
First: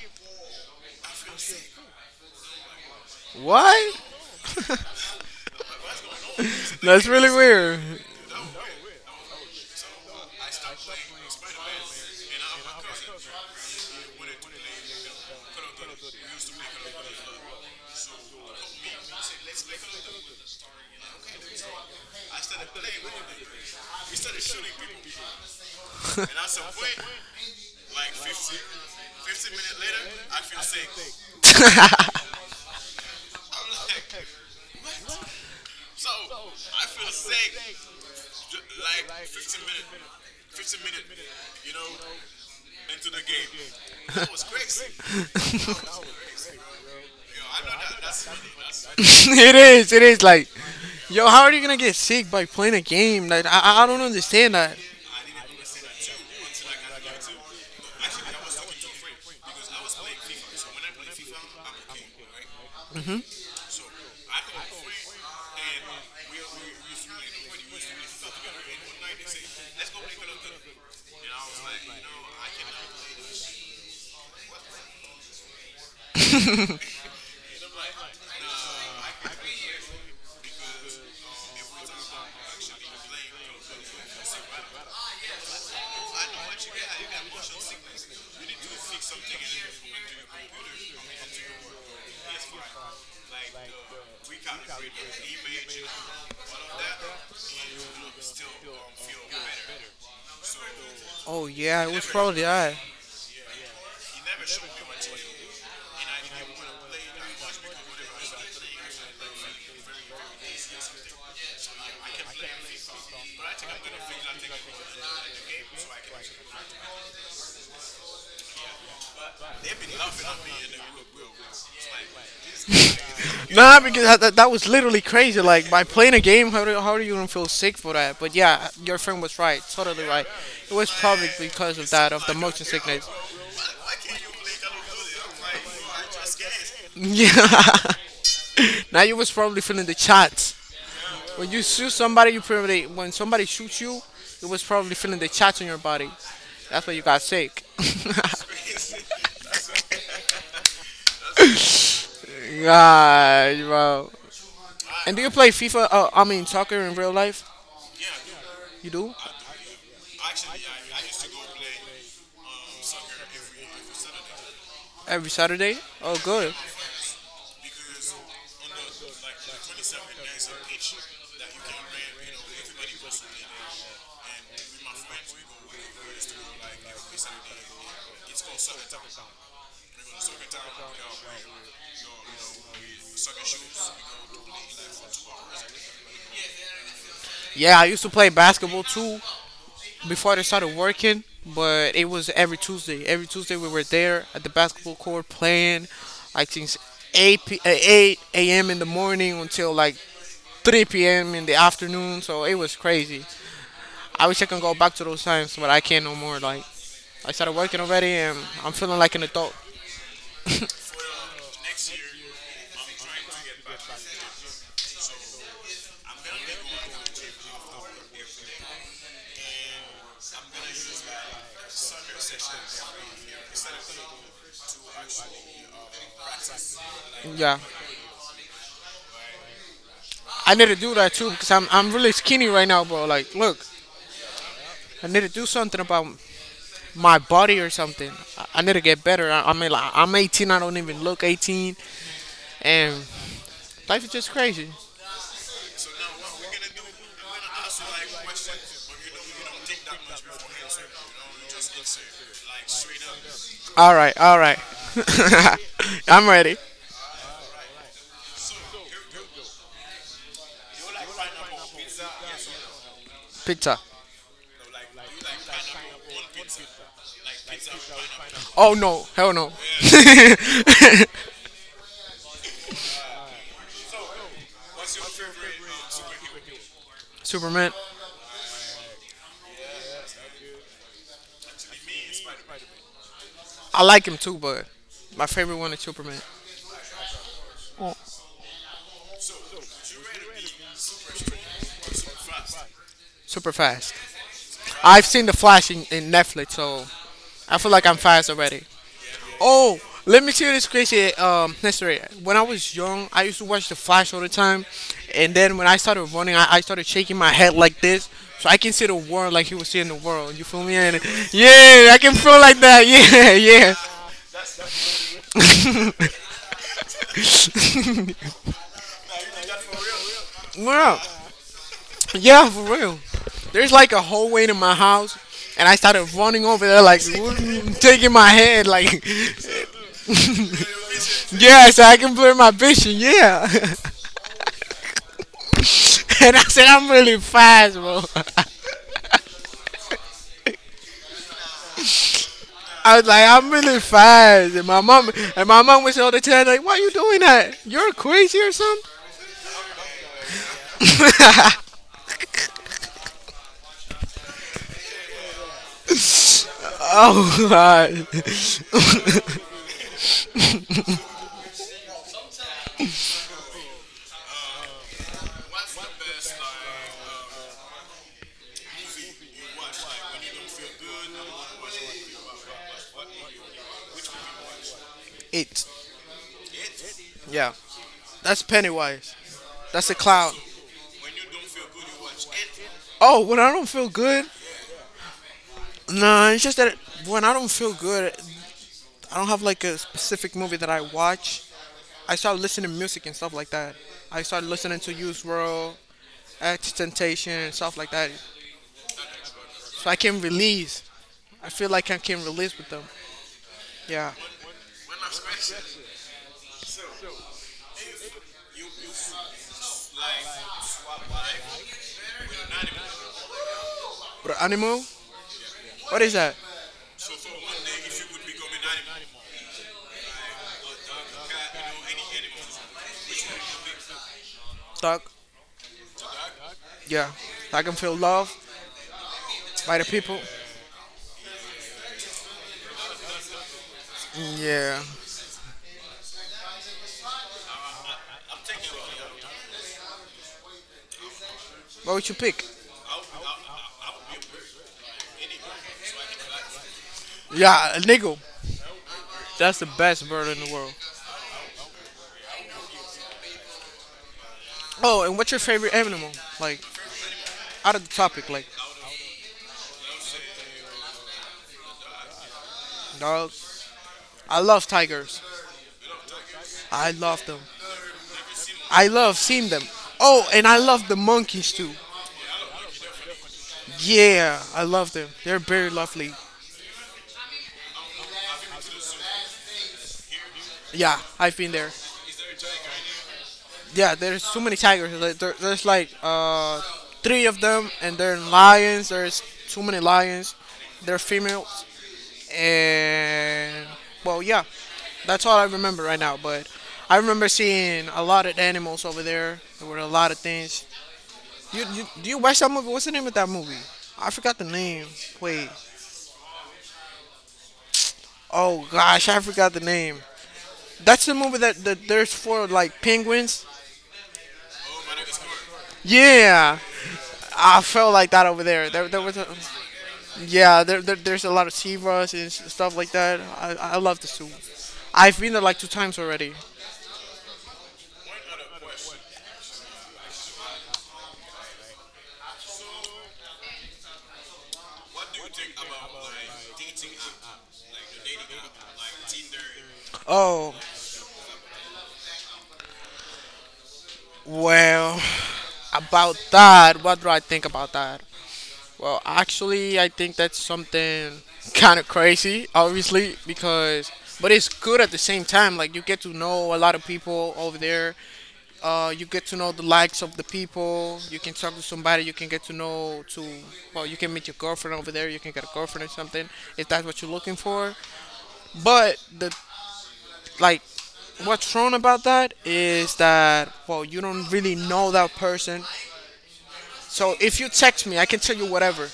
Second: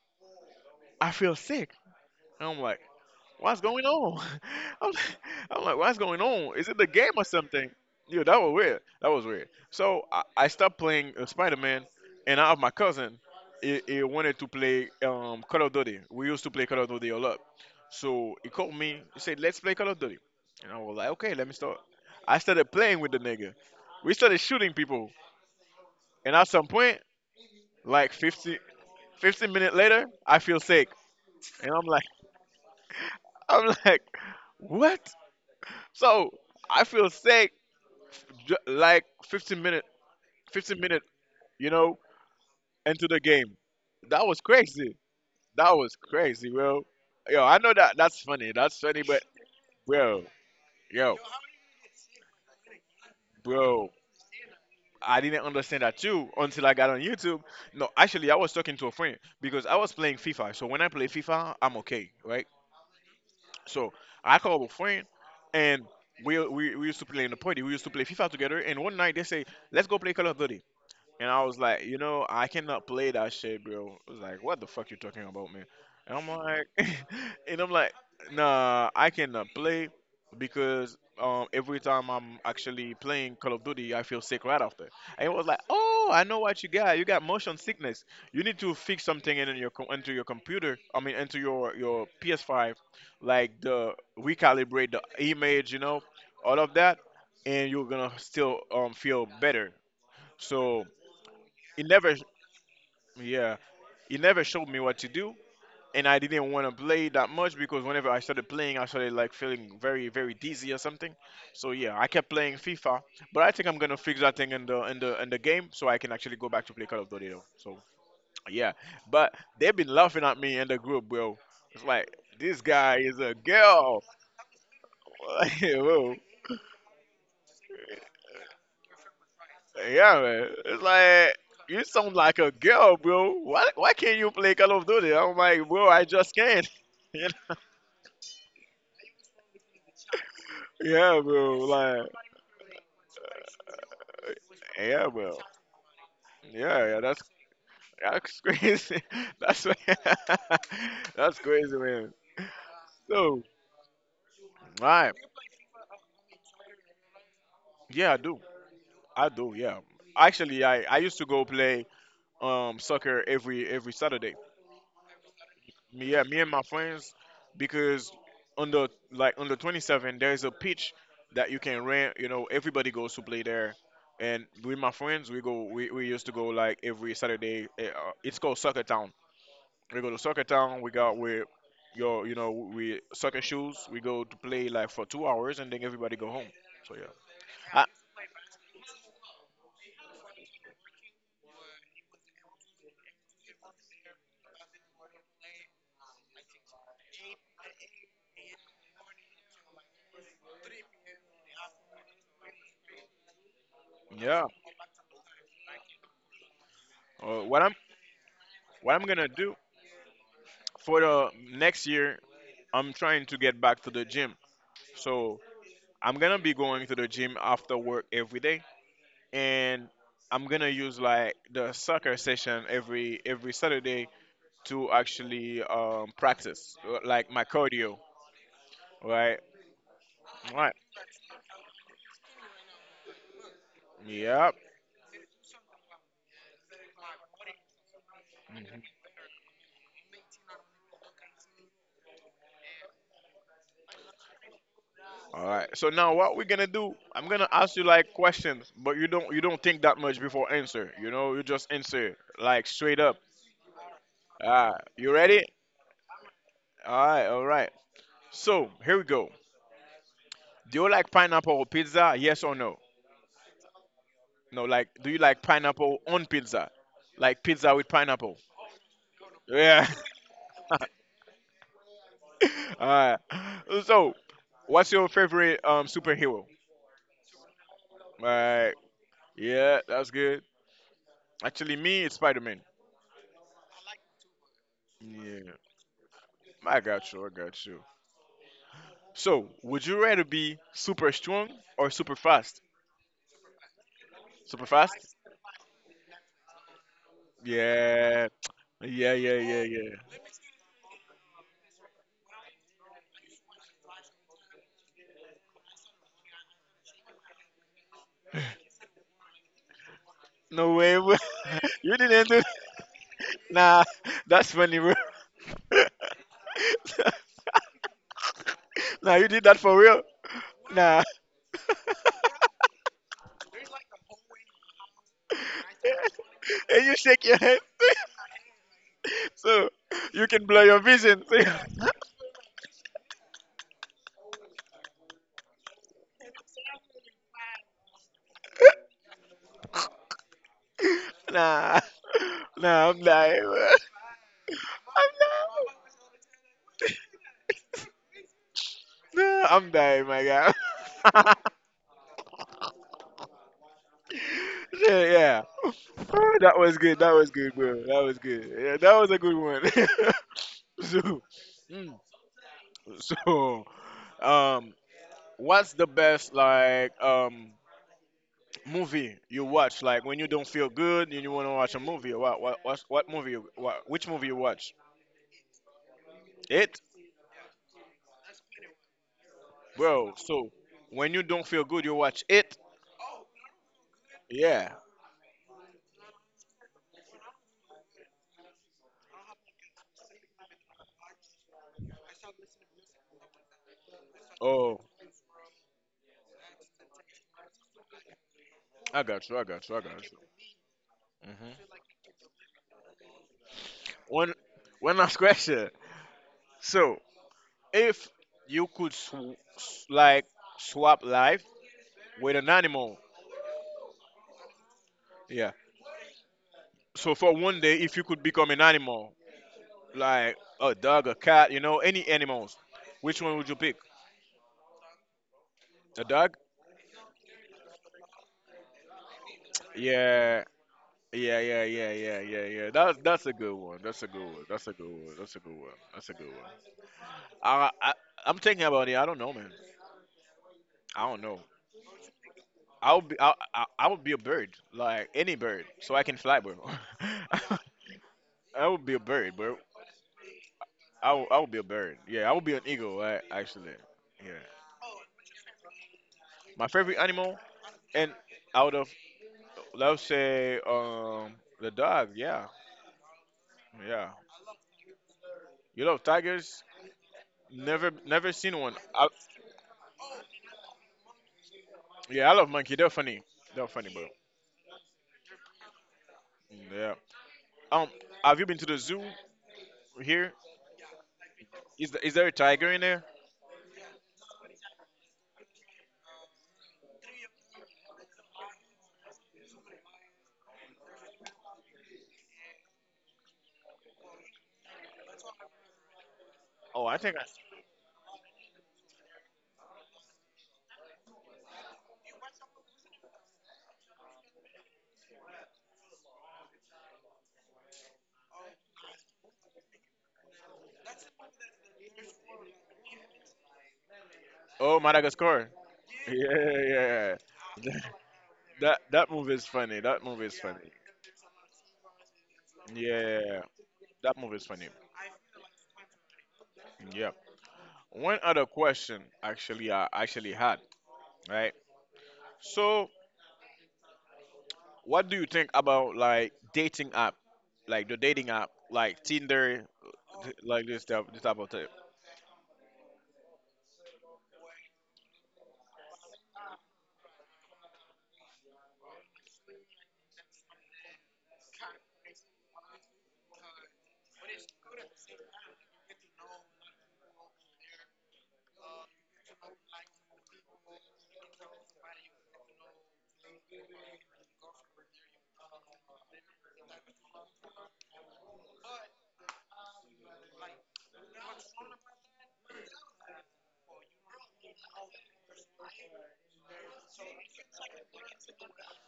Speaker 2: I feel sick. And I'm like, what's going
Speaker 1: What?
Speaker 2: on? I'm, I'm like, what's going on? Is it the
Speaker 1: That's
Speaker 2: game or
Speaker 1: really
Speaker 2: something?
Speaker 1: weird.
Speaker 2: Yeah, that was weird. That was weird. So I stopped playing Spider-Man, and I have my cousin. He wanted to play Call of Duty. We used to play Call of Duty a lot. So he called me. He said, let's play Call of Duty. And I was like, okay, let me start. I started playing with the nigga. We started shooting people. And at some point, like 50, 15 minutes later, I feel sick. And I'm like, I'm like, what? So I feel sick ju- like 15 minute, 15 minute, you know, into the game. That was crazy. That was crazy, bro. Yo, I know that that's funny. That's funny, but
Speaker 1: It is. It is
Speaker 2: bro,
Speaker 1: like,
Speaker 2: yo,
Speaker 1: yo, how are you gonna get sick by playing a game? Like, I
Speaker 2: bro,
Speaker 1: don't understand that.
Speaker 2: I didn't understand that too until I got on YouTube. No, actually, I was talking to a friend because I was playing FIFA. So when I play FIFA, I'm okay, right? So I called a friend, and we used to play in the party. We used to play FIFA together. And one night they say, "Let's go play Call of Duty." And I was like, you know, I cannot play that shit, bro. I was like, what the fuck you talking about, man? And I'm like, and I'm like, nah, I cannot play because every time I'm actually playing Call of Duty, I feel sick right after. And it was like, oh, I know what you got. You got motion sickness. You need to fix something in your into your computer. I mean, into your PS5, like the recalibrate the image, you know, all of that, and you're gonna still feel better. So
Speaker 1: Oh yeah,
Speaker 2: it
Speaker 1: it was
Speaker 2: never
Speaker 1: probably that.
Speaker 2: Yeah, it never showed me what to do, and I didn't want to play that much because whenever I started playing I started like feeling very dizzy or something. So yeah, I kept playing FIFA, but I think I'm gonna fix that thing in the game so I can actually go back to play Call of Duty though. So yeah, but they've been laughing at me in the group, bro. It's like, this guy is a
Speaker 1: Nah,
Speaker 2: girl.
Speaker 1: because that was literally crazy.
Speaker 2: Like,
Speaker 1: Like by playing
Speaker 2: bro,
Speaker 1: a game, how are you gonna feel sick for that? But yeah, your friend was right, totally
Speaker 2: yeah
Speaker 1: right.
Speaker 2: man,
Speaker 1: It
Speaker 2: it's
Speaker 1: was probably
Speaker 2: like,
Speaker 1: because
Speaker 2: you
Speaker 1: of that,
Speaker 2: sound
Speaker 1: of the
Speaker 2: like a
Speaker 1: motion sickness.
Speaker 2: girl, bro. Why can't you play Call of Duty? I'm like, bro, I just can't.
Speaker 1: Yeah. Now you was probably feeling the chats.
Speaker 2: Yeah,
Speaker 1: When
Speaker 2: bro.
Speaker 1: you shoot
Speaker 2: Like,
Speaker 1: somebody, you probably when somebody shoots you, you was probably
Speaker 2: yeah,
Speaker 1: feeling the
Speaker 2: bro.
Speaker 1: chats on your body. That's
Speaker 2: Yeah,
Speaker 1: why
Speaker 2: yeah.
Speaker 1: you got
Speaker 2: That's
Speaker 1: sick.
Speaker 2: that's crazy. That's what- that's crazy, man. So,
Speaker 1: God, bro.
Speaker 2: right.
Speaker 1: And do you play FIFA? I mean soccer in real life?
Speaker 2: Yeah, I do.
Speaker 1: You do
Speaker 2: I do. Yeah. Actually, I used to go play soccer every Saturday.
Speaker 1: every Saturday? Oh,
Speaker 2: Yeah, me and
Speaker 1: good.
Speaker 2: my friends, because on the like on the 27 there's a pitch that you can rent. You know, everybody goes to play there. And with my friends, we go. We used to go like every Saturday. It's called Soccer, we go to soccer town. We got with your, you know, we soccer shoes. We go to play like for 2 hours, and then everybody go home. So yeah,
Speaker 1: Yeah, I
Speaker 2: I,
Speaker 1: used to play basketball too before I started working, but it was every Tuesday. Every Tuesday we were there at the basketball court playing, like since 8 a.m. in the morning until like 3 p.m. in the afternoon. So it was crazy. I wish I
Speaker 2: yeah.
Speaker 1: can go back to those times, but I can't no more. Like I started
Speaker 2: What I'm
Speaker 1: working already, and I'm
Speaker 2: what
Speaker 1: feeling
Speaker 2: I'm
Speaker 1: like an
Speaker 2: gonna
Speaker 1: adult.
Speaker 2: do for the next year, I'm trying to get back to the gym. So I'm gonna be going to the gym after work every day, and I'm gonna use like the soccer session every Saturday to actually practice like my
Speaker 1: Yeah,
Speaker 2: cardio. Right,
Speaker 1: I need
Speaker 2: right.
Speaker 1: to do that too because I'm really skinny right now, bro. Like, look,
Speaker 2: Yep.
Speaker 1: I need to do something about my body or something. I need to get better. I mean, like, I'm 18. I don't even look 18, and life is just crazy.
Speaker 2: All right. So now what we're gonna do? I'm gonna ask you like questions, but you don't think that much before answer. You know, you just answer like straight up.
Speaker 1: All right, all right.
Speaker 2: Ah, you ready?
Speaker 1: I'm ready.
Speaker 2: All right. All right. So here we go. Do you like pineapple on pizza? Yes or no?
Speaker 1: Pizza.
Speaker 2: No. Like, do you like pineapple on pizza? Like pizza with pineapple?
Speaker 1: Oh no, hell no.
Speaker 2: Yeah. All right. So, what's your favorite superhero?
Speaker 1: Superman.
Speaker 2: Right. Yeah, that's good. Actually, me, it's Spider-Man.
Speaker 1: I like him too, but my favorite
Speaker 2: Yeah.
Speaker 1: one is Superman.
Speaker 2: I got you. I got you. So, would you rather be super strong or super fast?
Speaker 1: Super fast.
Speaker 2: Super
Speaker 1: I've
Speaker 2: fast?
Speaker 1: seen the Flash in Netflix, so I feel like I'm fast
Speaker 2: Yeah.
Speaker 1: already.
Speaker 2: Yeah, yeah, yeah,
Speaker 1: Oh, let
Speaker 2: yeah.
Speaker 1: me tell you this crazy history. When I was young, I used to watch The Flash all the time, and then when I started running, I started shaking my head like this, so I can see the world like he was seeing the world. You feel
Speaker 2: No
Speaker 1: me? And
Speaker 2: way, bro.
Speaker 1: yeah, I
Speaker 2: You
Speaker 1: can
Speaker 2: didn't
Speaker 1: feel
Speaker 2: do
Speaker 1: like that. Yeah, yeah.
Speaker 2: nah, that's funny, bro. Nah, you did that for real?
Speaker 1: Well,
Speaker 2: Nah.
Speaker 1: yeah, for real. There's like a whole way to my house, and I started running over there
Speaker 2: And you
Speaker 1: like
Speaker 2: shake your head
Speaker 1: taking my head like,
Speaker 2: so you can blow your vision.
Speaker 1: yeah, so I can blur my vision. Yeah, and I said I'm really fast, bro.
Speaker 2: Nah. Nah,
Speaker 1: I
Speaker 2: I'm
Speaker 1: was like,
Speaker 2: dying,
Speaker 1: I'm
Speaker 2: bro.
Speaker 1: really fast. And my mom
Speaker 2: I'm
Speaker 1: and my
Speaker 2: dying.
Speaker 1: mom was all the time like, why you doing that? You're crazy or something?
Speaker 2: Nah, I'm dying, my guy. Yeah, yeah. That was good. That was
Speaker 1: Oh
Speaker 2: good, bro.
Speaker 1: God.
Speaker 2: That was good. Yeah, that was a good one. So, mm, so, um, what's the best like movie you watch? Like when you don't feel good and you want to watch a movie. What movie? You, what which movie you watch?
Speaker 1: It
Speaker 2: It,
Speaker 1: Yeah. That's Pennywise. That's a
Speaker 2: bro.
Speaker 1: clown.
Speaker 2: So when you don't feel good, you watch it.
Speaker 1: Oh, when I don't feel good?
Speaker 2: Yeah.
Speaker 1: Nah, it's just that when I don't feel good, I don't have like a specific movie that I watch. I start listening to music and stuff like that. I start listening
Speaker 2: Oh,
Speaker 1: to Use World, X Temptation, and stuff like that.
Speaker 2: I
Speaker 1: So I
Speaker 2: got
Speaker 1: can
Speaker 2: you.
Speaker 1: release. I feel
Speaker 2: hmm
Speaker 1: like I can release with them. Yeah.
Speaker 2: One one last question. So if you could swap life with an animal.
Speaker 1: But animal?
Speaker 2: Yeah,
Speaker 1: What is that?
Speaker 2: so for one day if you could become an animal, like a dog, a cat, you know, any animals, which one would you pick?
Speaker 1: Dog.
Speaker 2: A dog.
Speaker 1: Yeah, I can feel love by the people.
Speaker 2: Yeah, yeah, yeah, yeah, yeah, yeah, yeah, that's a good one, that's a good one. That's a
Speaker 1: Yeah.
Speaker 2: good one. That's a good one. That's a good one. i, I I'm thinking about it. I don't know, man. I don't know.
Speaker 1: What would you pick?
Speaker 2: I'll be, I would be a bird, like any bird, so I can fly, bro.
Speaker 1: Yeah, a nigga.
Speaker 2: I would be a bird,
Speaker 1: That's
Speaker 2: bro.
Speaker 1: the best bird in the world.
Speaker 2: I would be a bird. Yeah, I would be an eagle. I, actually, yeah.
Speaker 1: Oh, and what's your favorite animal? Like,
Speaker 2: My favorite animal,
Speaker 1: out of the
Speaker 2: and
Speaker 1: topic, like
Speaker 2: out of let's say the dog. Yeah,
Speaker 1: dogs.
Speaker 2: yeah.
Speaker 1: I love tigers.
Speaker 2: You love tigers?
Speaker 1: I love them.
Speaker 2: Never, never seen one.
Speaker 1: I
Speaker 2: I,
Speaker 1: love seeing them. Oh, and I love the monkeys too.
Speaker 2: yeah, I love monkey. They're funny. They're funny, bro.
Speaker 1: Yeah, I love them. They're very lovely.
Speaker 2: Yeah. Um, have you been to the zoo here?
Speaker 1: Yeah, I've been there.
Speaker 2: Is there a tiger in there?
Speaker 1: Yeah, there's so many tigers. Like, there's like three of them, and they're lions. There's too many lions. They're females. And well, yeah, that's all I remember right now. But
Speaker 2: Oh,
Speaker 1: I
Speaker 2: I think. I,
Speaker 1: remember seeing a lot of animals over there. There were a lot of things. You watch that movie? What's the name of that movie? I forgot the name. Wait. Oh gosh, I forgot the name. That's the movie that there's four like penguins.
Speaker 2: oh, Madagascar.
Speaker 1: Yeah,
Speaker 2: Yeah, yeah.
Speaker 1: I felt like that over there.
Speaker 2: That
Speaker 1: There
Speaker 2: that
Speaker 1: was a,
Speaker 2: movie is funny. That movie is
Speaker 1: yeah,
Speaker 2: funny.
Speaker 1: there's a lot of zebras and stuff like that.
Speaker 2: Yeah,
Speaker 1: I love the
Speaker 2: that
Speaker 1: zoo.
Speaker 2: movie is funny.
Speaker 1: I've been there like two times already.
Speaker 2: Yeah. One other question actually I actually had, right? So, what do you think about like dating app, like the dating app, like Tinder, th-
Speaker 1: Oh,
Speaker 2: like this type of thing?
Speaker 1: well, about that, what do I think about that? Well, actually, I think that's something kind of crazy, obviously, because but it's good at the same time. Like you get to know a lot of people over there. You get to know the likes of the people. You can talk to somebody. You can get to know to, well, you can meet your girlfriend over there. You can get a girlfriend or something if that's what you're looking for. But the, like, what's wrong about that is that, well, you don't really know that person. So if you text me, I can tell you whatever.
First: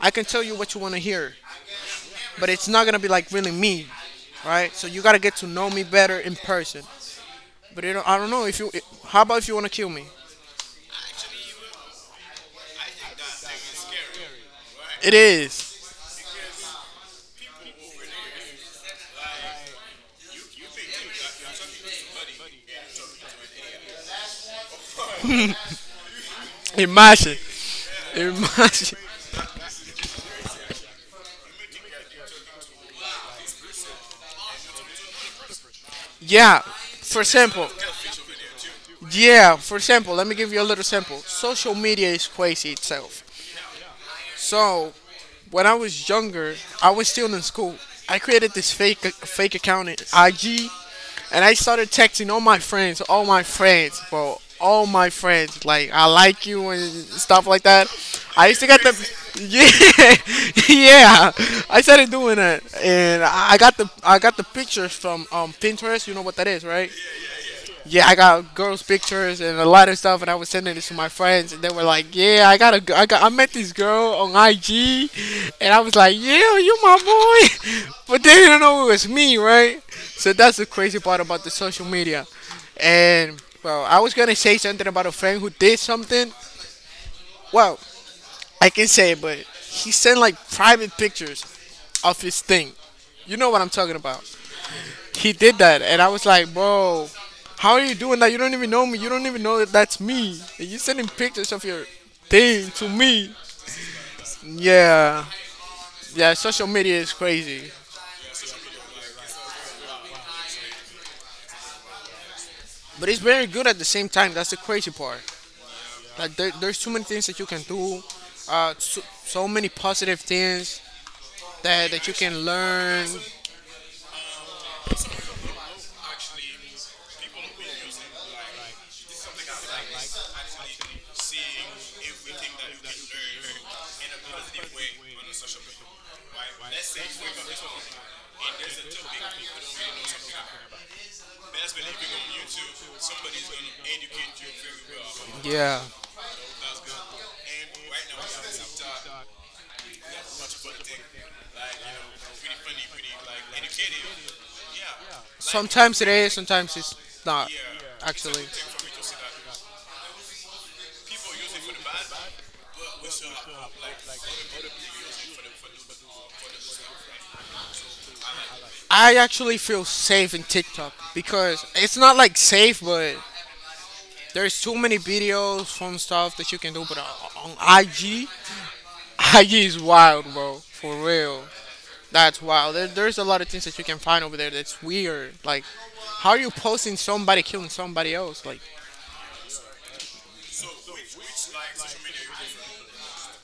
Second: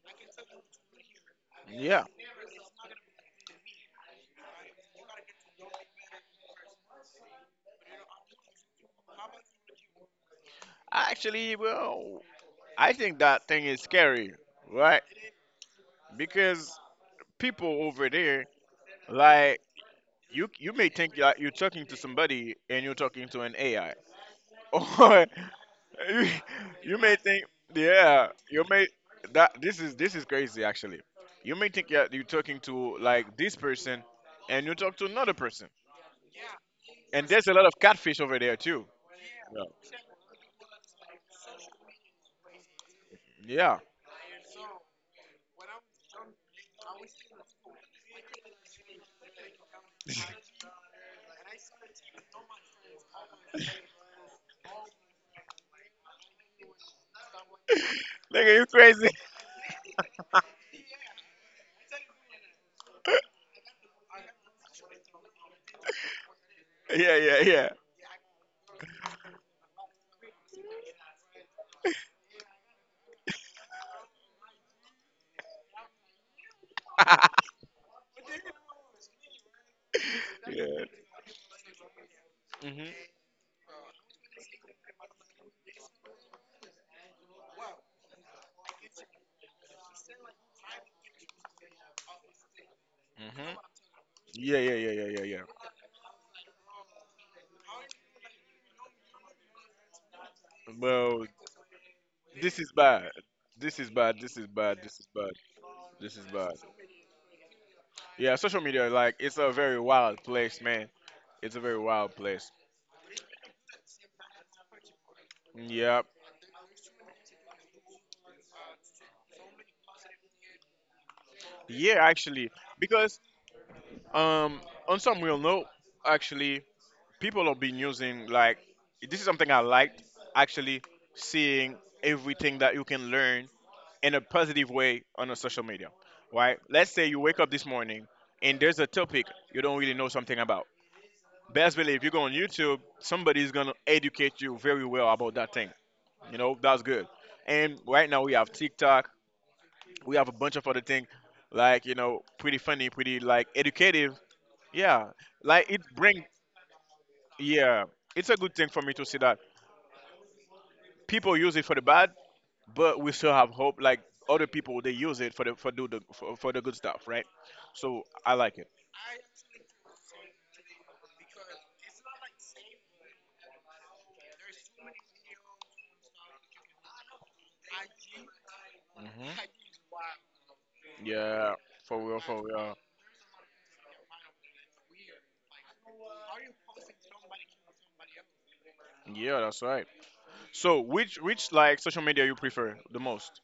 Speaker 1: I can tell you what you want to hear,
Speaker 2: Yeah,
Speaker 1: but it's not gonna be like really me, right? So you gotta get to know me better in person. But you I don't know if you. How about if you wanna kill me?
Speaker 2: actually, well, I think that thing is scary, right?
Speaker 1: It is.
Speaker 2: Because people over there, like you may think that you're talking to somebody and you're talking to an AI. Or you, you may
Speaker 1: Imagine.
Speaker 2: think, yeah, you may
Speaker 1: Imagine.
Speaker 2: that this is crazy actually. You may think you're talking to like this person, and you talk to another person,
Speaker 1: Yeah. For
Speaker 2: and there's a lot
Speaker 1: example,
Speaker 2: of catfish over there too.
Speaker 1: let me give you a little sample. Social media is crazy itself.
Speaker 2: Yeah,
Speaker 1: So, when I was younger, I was still in school. I created this fake account in
Speaker 2: yeah.
Speaker 1: IG, and I started texting all my friends, bro, all my friends, like I like you and stuff like that. I
Speaker 2: Nigga,
Speaker 1: used
Speaker 2: you
Speaker 1: to get the
Speaker 2: crazy?
Speaker 1: yeah, yeah. I started doing it, and I got the pictures from Pinterest. You know what that is, right?
Speaker 2: Yeah, yeah, yeah.
Speaker 1: Yeah, I got girls' pictures and a lot of stuff, and I was sending it to my friends, and they were like, "Yeah, I got a, g- I got, I met this girl on IG," and I was like, "Yeah, you my boy," but they didn't know it was me, right? So that's the
Speaker 2: yeah.
Speaker 1: crazy part about the social media.
Speaker 2: Mhm.
Speaker 1: And well, I was gonna say something about a friend who did something. Well, I can say it, but he sent like private pictures of his thing. You know
Speaker 2: Mhm.
Speaker 1: what I'm talking about?
Speaker 2: Yeah, yeah, yeah, yeah, yeah,
Speaker 1: He
Speaker 2: yeah.
Speaker 1: did that, and I was like, bro, how are you doing that? You don't even know me. You don't even know that that's me. And you're sending
Speaker 2: Well,
Speaker 1: pictures of your
Speaker 2: this is
Speaker 1: thing to
Speaker 2: bad.
Speaker 1: me.
Speaker 2: This is bad. This is bad. This is
Speaker 1: Yeah,
Speaker 2: bad. This is
Speaker 1: yeah.
Speaker 2: bad.
Speaker 1: Social media is crazy,
Speaker 2: Yeah, social media, like, it's a very wild place, man. It's a very wild place.
Speaker 1: but it's very good at the same time. That's the crazy part.
Speaker 2: Yeah,
Speaker 1: Like there's too many things that you can do. So many positive things that
Speaker 2: yeah,
Speaker 1: that you can
Speaker 2: actually,
Speaker 1: learn.
Speaker 2: because um, on some real note, actually, people have been using like this is something I liked actually seeing everything that you can learn in a positive way on a social media, right? Let's say you wake up this morning and there's a topic you don't really know something about. Best believe you go on YouTube, somebody's gonna educate you very well about that thing.
Speaker 1: Yeah.
Speaker 2: You know, that's good. And right now we have TikTok, we have a bunch of other things, like, you know, pretty funny, pretty like educative, yeah, like it
Speaker 1: Sometimes it
Speaker 2: bring,
Speaker 1: is. Sometimes it's not.
Speaker 2: yeah, it's a
Speaker 1: Actually,
Speaker 2: good thing for me to see that people use it for the bad, but we still have hope, like other people they use it for the for the good stuff, right? So I like it.
Speaker 1: I actually feel safe in TikTok because it's not like safe, but there's too many videos fun stuff that you can do, but on IG,
Speaker 2: Hmm.
Speaker 1: IG is wild, bro. For real,
Speaker 2: Yeah, for real,
Speaker 1: that's
Speaker 2: for
Speaker 1: wild.
Speaker 2: real.
Speaker 1: There's a lot of things that you can find over there that's weird. Like, how are you posting somebody killing somebody else? Like,
Speaker 2: Yeah, that's right. So which like social media you prefer the most?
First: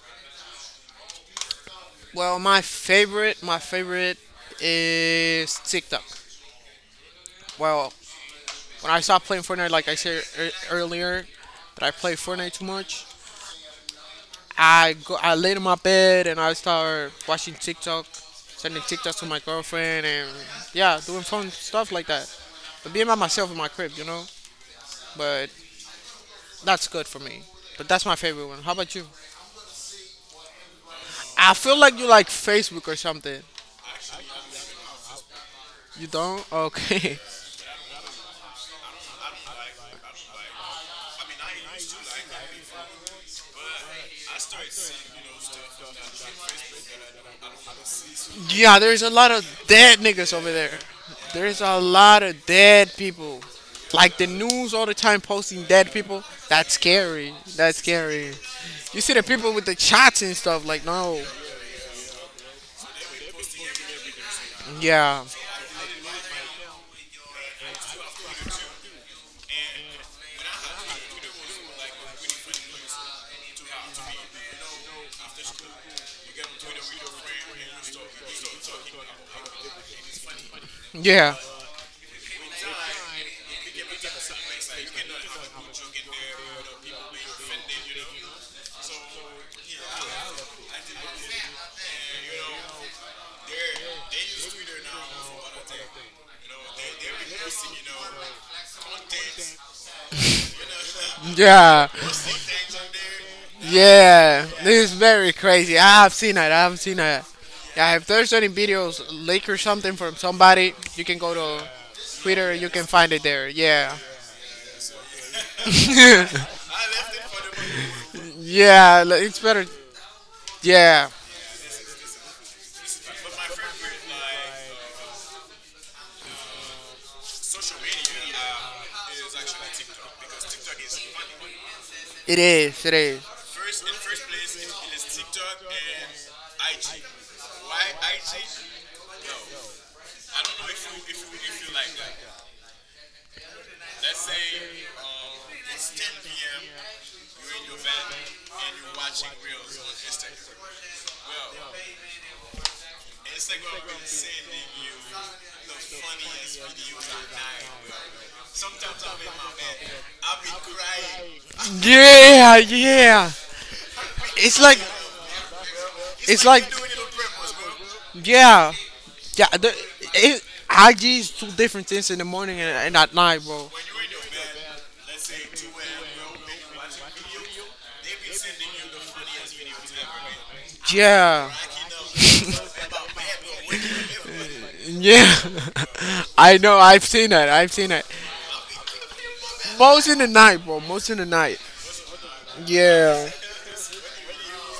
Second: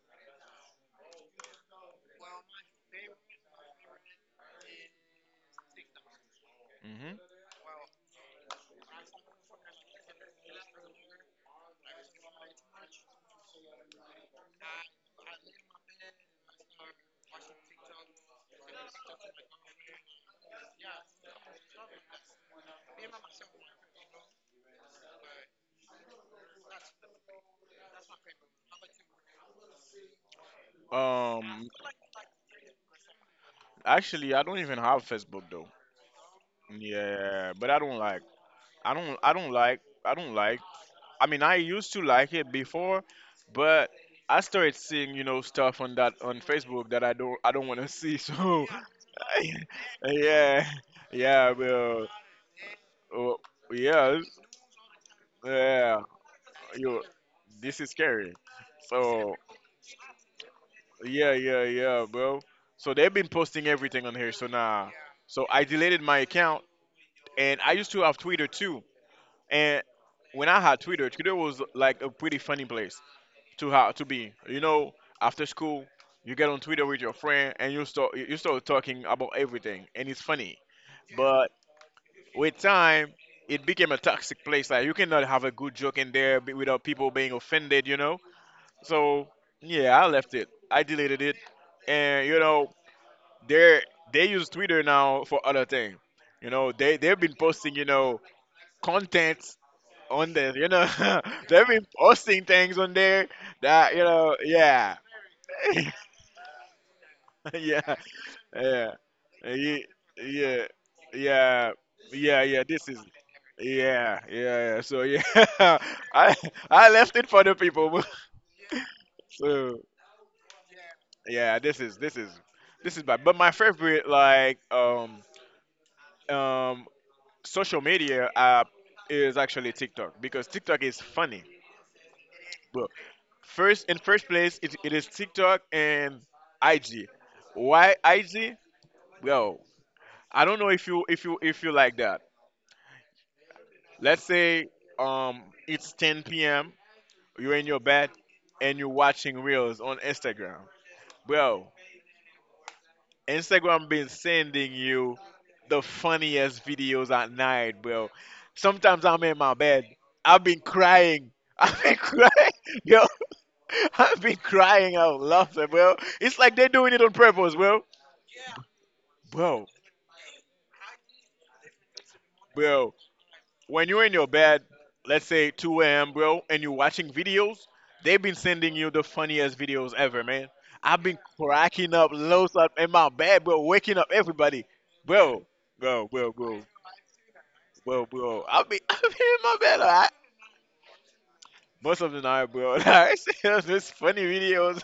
Speaker 1: well, my favorite is TikTok.
Speaker 2: Hmm.
Speaker 1: Well, when I stopped playing Fortnite, like I said earlier, that I play Fortnite too much. I laid in my bed and I start watching TikTok, sending TikToks to my girlfriend, and yeah, doing fun stuff like that. But being by myself in my crib. But that's good for me. But that's my favorite one. How about you? I
Speaker 2: um
Speaker 1: feel like you like Facebook or something.
Speaker 2: Actually, I don't even have Facebook though.
Speaker 1: You don't? Okay.
Speaker 2: Yeah, but I don't like. I don't. I don't like. I don't like. I mean, I used to like it before, but I started seeing, you know, stuff on that on Facebook that I don't want to see. So,
Speaker 1: Yeah, there's a lot of dead niggas over
Speaker 2: yeah,
Speaker 1: there.
Speaker 2: yeah,
Speaker 1: There's a
Speaker 2: well,
Speaker 1: lot of dead
Speaker 2: oh,
Speaker 1: people. Like
Speaker 2: yeah,
Speaker 1: the news all the time posting dead
Speaker 2: yeah.
Speaker 1: people. That's
Speaker 2: You,
Speaker 1: scary. That's
Speaker 2: this is
Speaker 1: scary.
Speaker 2: scary.
Speaker 1: You see the
Speaker 2: So
Speaker 1: people with the shots and stuff. Like no.
Speaker 2: yeah, yeah, yeah, bro. So they've been posting everything on here. So now,
Speaker 1: Yeah.
Speaker 2: so I deleted my account, and I used to have Twitter too. And when I had Twitter, Twitter was like a pretty funny place to be. You know, after school, you get on Twitter with your friend and you start talking about everything, and it's funny.
Speaker 1: Yeah.
Speaker 2: But with time, it became a toxic place. Like you cannot have a good joke in there without people being offended. You know. So yeah, I left it. I deleted it, and you know they they use Twitter now for other things. You know they've been posting, you know, content on this, you know. They've been
Speaker 1: Yeah.
Speaker 2: posting things on there that, you know,
Speaker 1: Yeah. This is
Speaker 2: yeah.
Speaker 1: very crazy. I have seen that. I have seen that.
Speaker 2: yeah,
Speaker 1: Yeah. If there's any
Speaker 2: yeah,
Speaker 1: videos, leak or
Speaker 2: Ye-
Speaker 1: something from
Speaker 2: yeah,
Speaker 1: somebody, you can go to
Speaker 2: yeah, yeah,
Speaker 1: Twitter.
Speaker 2: yeah.
Speaker 1: You can
Speaker 2: This is,
Speaker 1: find it there. Yeah.
Speaker 2: yeah, yeah, yeah. So yeah, I I left it for the people.
Speaker 1: Yeah, like, it's better.
Speaker 2: So
Speaker 1: Yeah.
Speaker 2: yeah, this is this is bad. But my favorite like um social media app is actually TikTok because TikTok is funny.
Speaker 1: It is. It is.
Speaker 2: First in first place, it is TikTok and IG. Why IG? Well, I don't know if you like that. Let's say it's 10 p.m. You're in your bed and you're watching reels on Instagram. Bro, Instagram been sending you the funniest videos at night, bro. Sometimes I'm in my bed. I've been crying. I've been crying,
Speaker 1: Yeah,
Speaker 2: yo.
Speaker 1: yeah.
Speaker 2: I've been
Speaker 1: It's like
Speaker 2: crying out loud, bro. It's
Speaker 1: it's
Speaker 2: like
Speaker 1: like
Speaker 2: they're doing it on purpose, bro.
Speaker 1: yeah, yeah.
Speaker 2: Bro,
Speaker 1: It, IG is two different things in the morning and,
Speaker 2: bro,
Speaker 1: and at night, bro.
Speaker 2: when you're in your bed, let's say 2 a.m., bro, and you're watching videos, they've been sending you the funniest videos ever, man. I've been
Speaker 1: Yeah,
Speaker 2: cracking up loads up in my bed, bro, waking up everybody.
Speaker 1: yeah.
Speaker 2: Bro, bro, bro, bro,
Speaker 1: I know. I've seen that. I've seen that.
Speaker 2: Bro. I'll be, I'll be in my bed, all right?
Speaker 1: Most in the night, bro. Most in the night.
Speaker 2: Most of the night, bro. Like,
Speaker 1: Yeah.
Speaker 2: there's funny videos.